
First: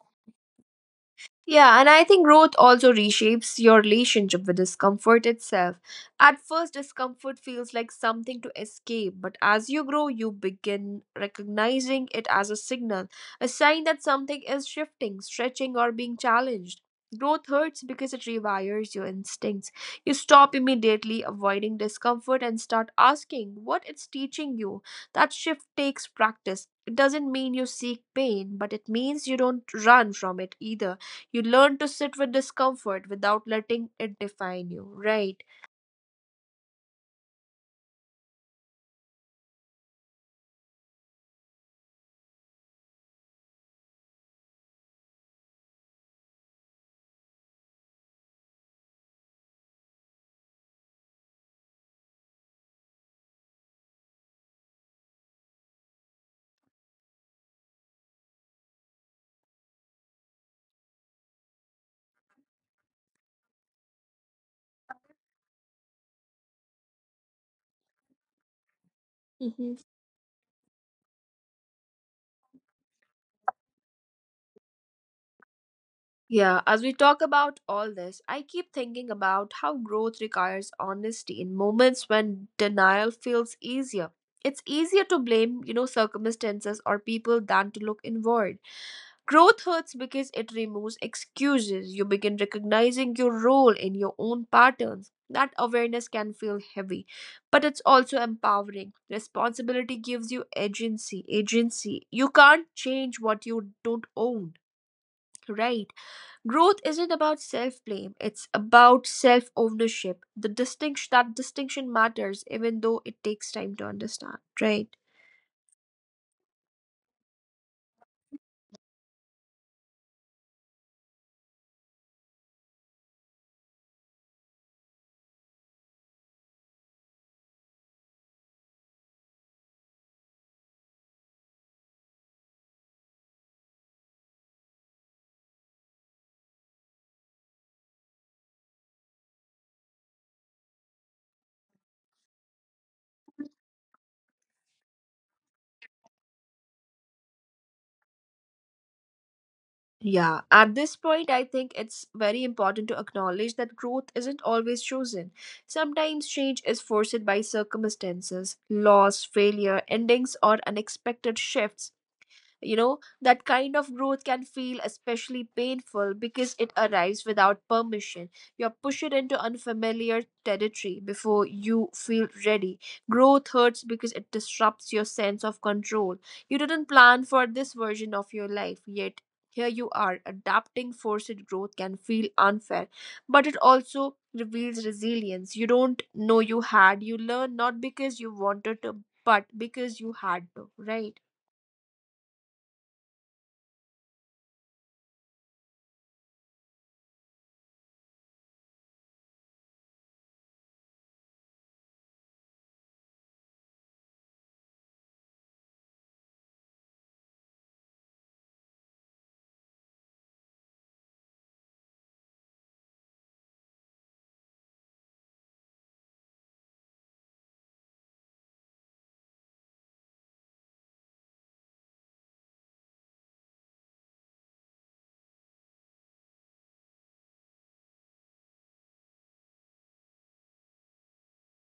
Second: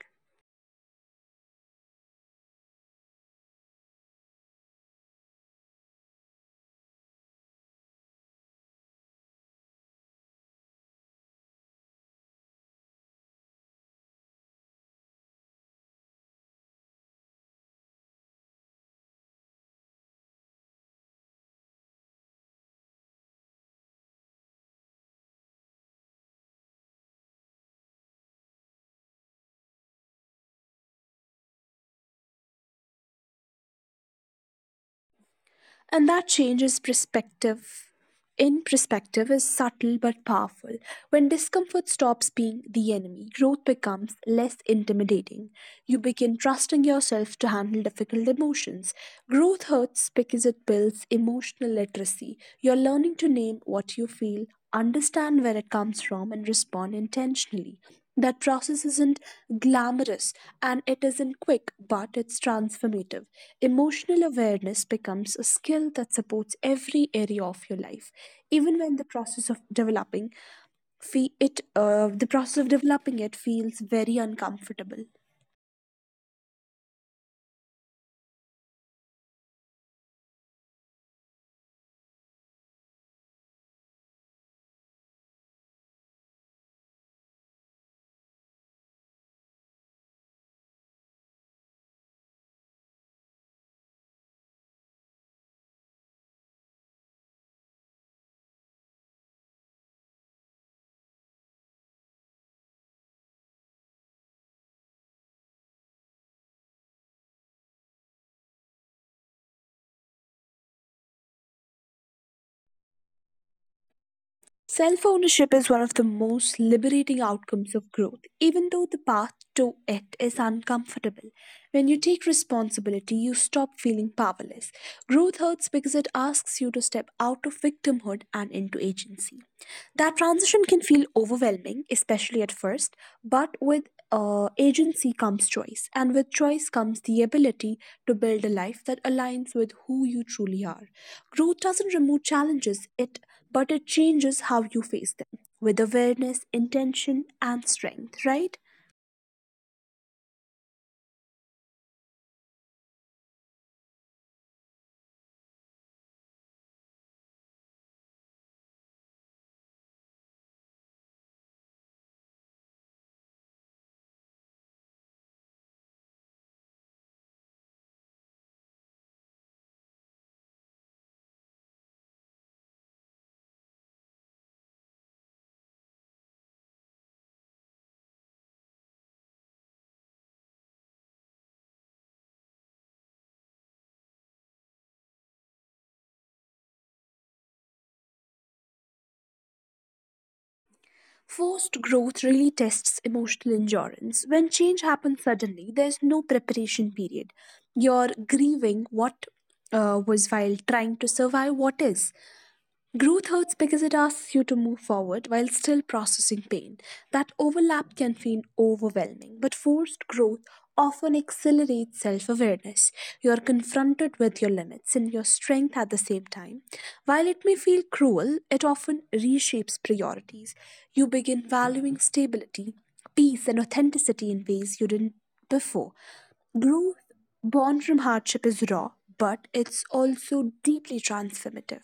Yeah, and I think growth also reshapes your relationship with discomfort itself. At first, discomfort feels like something to escape, but as you grow, you begin recognizing it as a signal, a sign that something is shifting, stretching, or being challenged. Growth hurts because it rewires your instincts. You stop immediately avoiding discomfort and start asking what it's teaching you. That shift takes practice. It doesn't mean you seek pain, but it means you don't run from it either. You learn to sit with discomfort without letting it define you, right? And that changes perspective. In perspective Is subtle but powerful. When discomfort stops being the enemy, growth becomes less intimidating. You begin trusting yourself to handle difficult emotions. Growth hurts because it builds emotional literacy. You're learning to name what you feel, understand where it comes from, and respond intentionally. That process isn't glamorous, and it isn't quick, but it's transformative. Emotional awareness becomes a skill that supports every area of your life. Even when the process of the process of developing it feels very uncomfortable. Yeah, as we talk about all this, I keep thinking about how growth requires honesty in moments when denial feels easier. It's easier to blame, you know, circumstances or people than to look inward. Growth hurts because it removes excuses. You begin recognizing your role in your own patterns. That awareness can feel heavy, but it's also empowering. Responsibility gives you agency. Agency. You can't change what you don't own, right? Growth isn't about self blame, it's about self ownership. The distinction That distinction matters even though it takes time to understand, right? Self ownership is one of the most liberating outcomes of growth, even though the path to it is uncomfortable. When you take responsibility, you stop feeling powerless. Growth hurts because it asks you to step out of victimhood and into agency. That transition can feel overwhelming, especially at first, but with agency comes choice, and with choice comes the ability to build a life that aligns with who you truly are. Growth doesn't remove challenges, it but it changes how you face them with awareness, intention, and strength, right? Yeah, at this point, I think it's very important to acknowledge that growth isn't always chosen. Sometimes change is forced by circumstances, loss, failure, endings, or unexpected shifts. You know, that kind of growth can feel especially painful because it arrives without permission. You're pushed into unfamiliar territory before you feel ready. Growth hurts because it disrupts your sense of control. You didn't plan for this version of your life, yet here you are. Adapting forced growth can feel unfair, but it also reveals resilience. You don't know you had, you learn not because you wanted to, but because you had to, right? Forced growth really tests emotional endurance. When change happens suddenly, there's no preparation period. You're grieving what was while trying to survive what is. Growth hurts because it asks you to move forward while still processing pain. That overlap can feel overwhelming, but forced growth often accelerates self awareness. You are confronted with your limits and your strength at the same time. While it may feel cruel, it often reshapes priorities. You begin valuing stability, peace, and authenticity in ways you didn't before. Growth born from hardship is raw, but it's also deeply transformative.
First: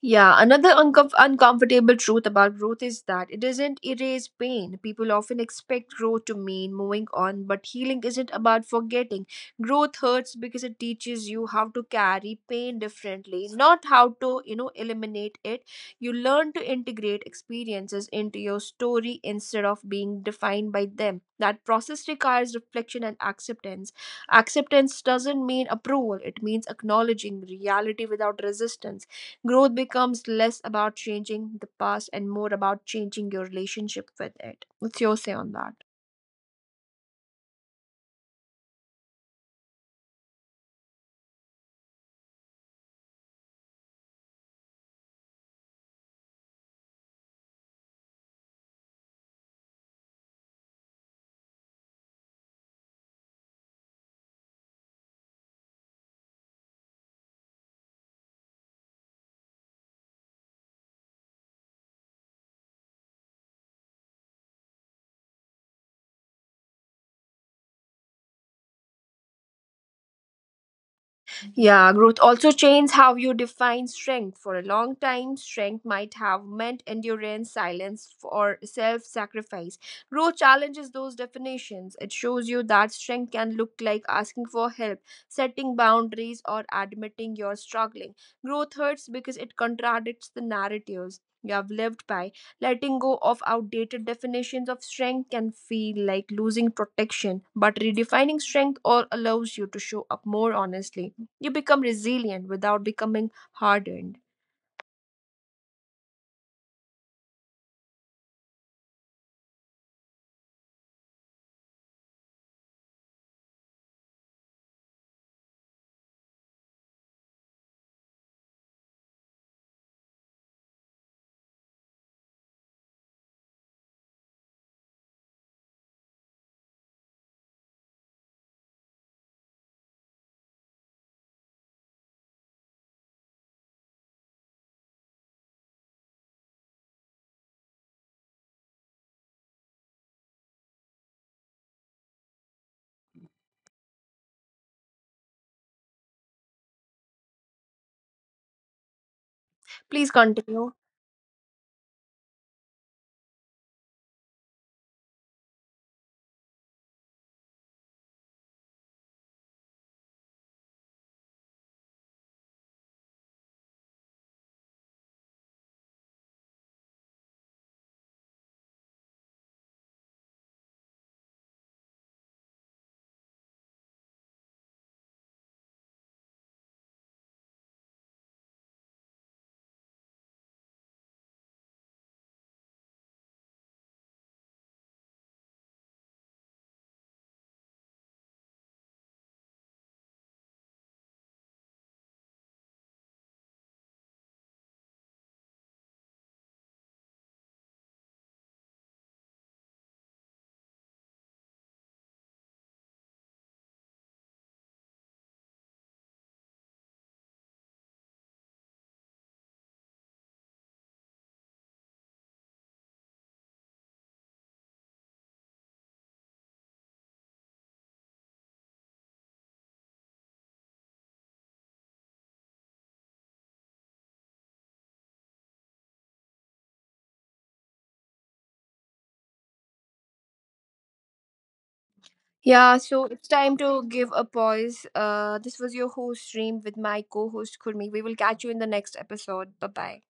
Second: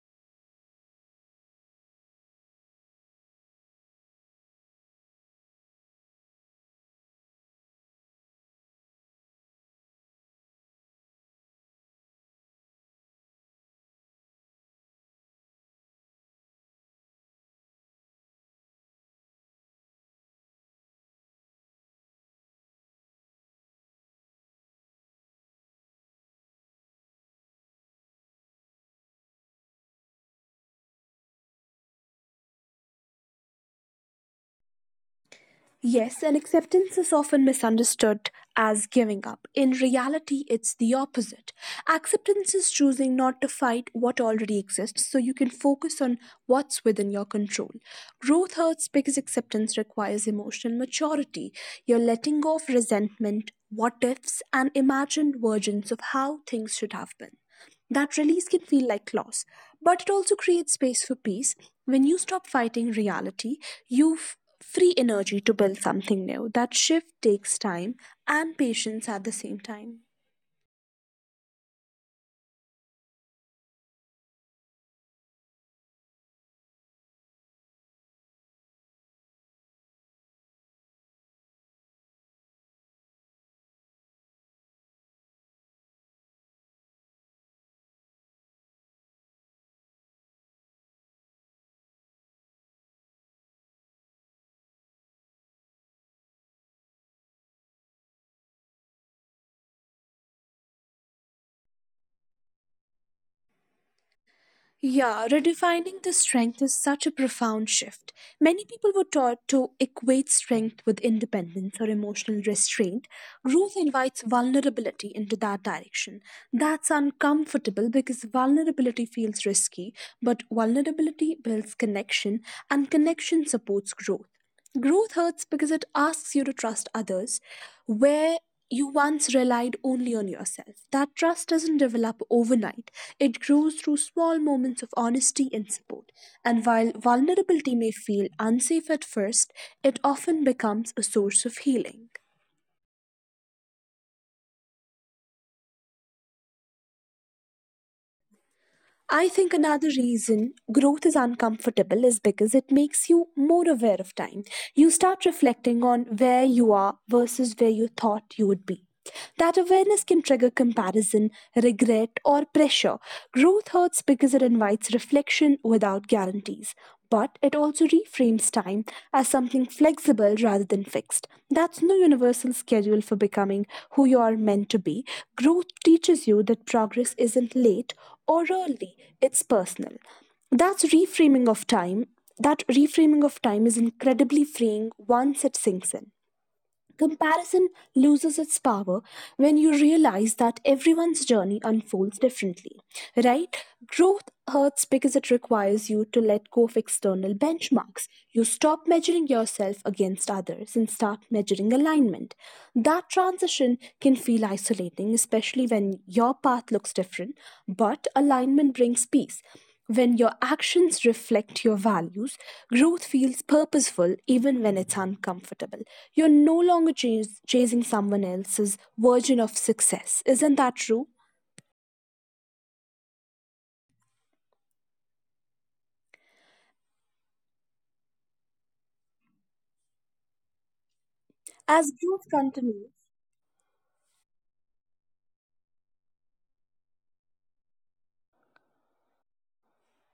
Yeah, another uncom uncomfortable truth about growth is that it doesn't erase pain. People often expect growth to mean moving on, but healing isn't about forgetting. Growth hurts because it teaches you how to carry pain differently, not how to, eliminate it. You learn to integrate experiences into your story instead of being defined by them. That process requires reflection and acceptance. Acceptance doesn't mean approval, it means acknowledging reality without resistance. Growth becomes less about changing the past and more about changing your relationship with it. What's your say on that? Yes, and acceptance is often misunderstood as giving up. In reality, it's the opposite. Acceptance is choosing not to fight what already exists so you can focus on what's within your control. Growth hurts because acceptance requires emotional maturity. You're letting go of resentment, what ifs, and imagined versions of how things should have been. That release can feel like loss, but it also creates space for peace. When you stop fighting reality, you free energy to build something new. That shift takes time and patience at the same time. Yeah, growth also changes how you define strength. For a long time, strength might have meant endurance, silence, or self sacrifice. Growth challenges those definitions. It shows you that strength can look like asking for help, setting boundaries, or admitting you're struggling. Growth hurts because it contradicts the narratives you have lived by. Letting go of outdated definitions of strength can feel like losing protection, but redefining strength allows you to show up more honestly. You become resilient without becoming hardened. Yeah, redefining the strength is such a profound shift. Many people were taught to equate strength with independence or emotional restraint. Growth invites vulnerability into that direction. That's uncomfortable because vulnerability feels risky, but vulnerability builds connection, and connection supports growth. Growth hurts because it asks you to trust others where you once relied only on yourself. That trust doesn't develop overnight, it grows through small moments of honesty and support. And while vulnerability may feel unsafe at first, it often becomes a source of healing. I think another Please reason continue. growth is uncomfortable is because it makes you more aware of time. You start reflecting on where you are versus where you thought you would be. That awareness can trigger comparison, regret, or pressure. Growth hurts because it invites reflection without guarantees. But it also reframes time as something flexible rather than fixed. That's no universal schedule for becoming who you are meant to be. Growth teaches you that progress isn't late or early, it's personal. That's reframing of time. That reframing of time is incredibly freeing once it sinks in. Comparison loses its power when you realize that everyone's journey unfolds differently, right? Growth hurts because it requires you to let go of external benchmarks. You stop measuring yourself against others and start measuring alignment. That transition can feel isolating, especially when your path looks different, but alignment brings peace. When your actions reflect your values, growth feels purposeful even when it's uncomfortable. You're no longer chasing someone else's version of success. Isn't that true? As growth Yeah, continues, so it's time to give a pause. This was your host, Stream, with my co host, Kurmi. We will catch you in the next episode. Bye bye.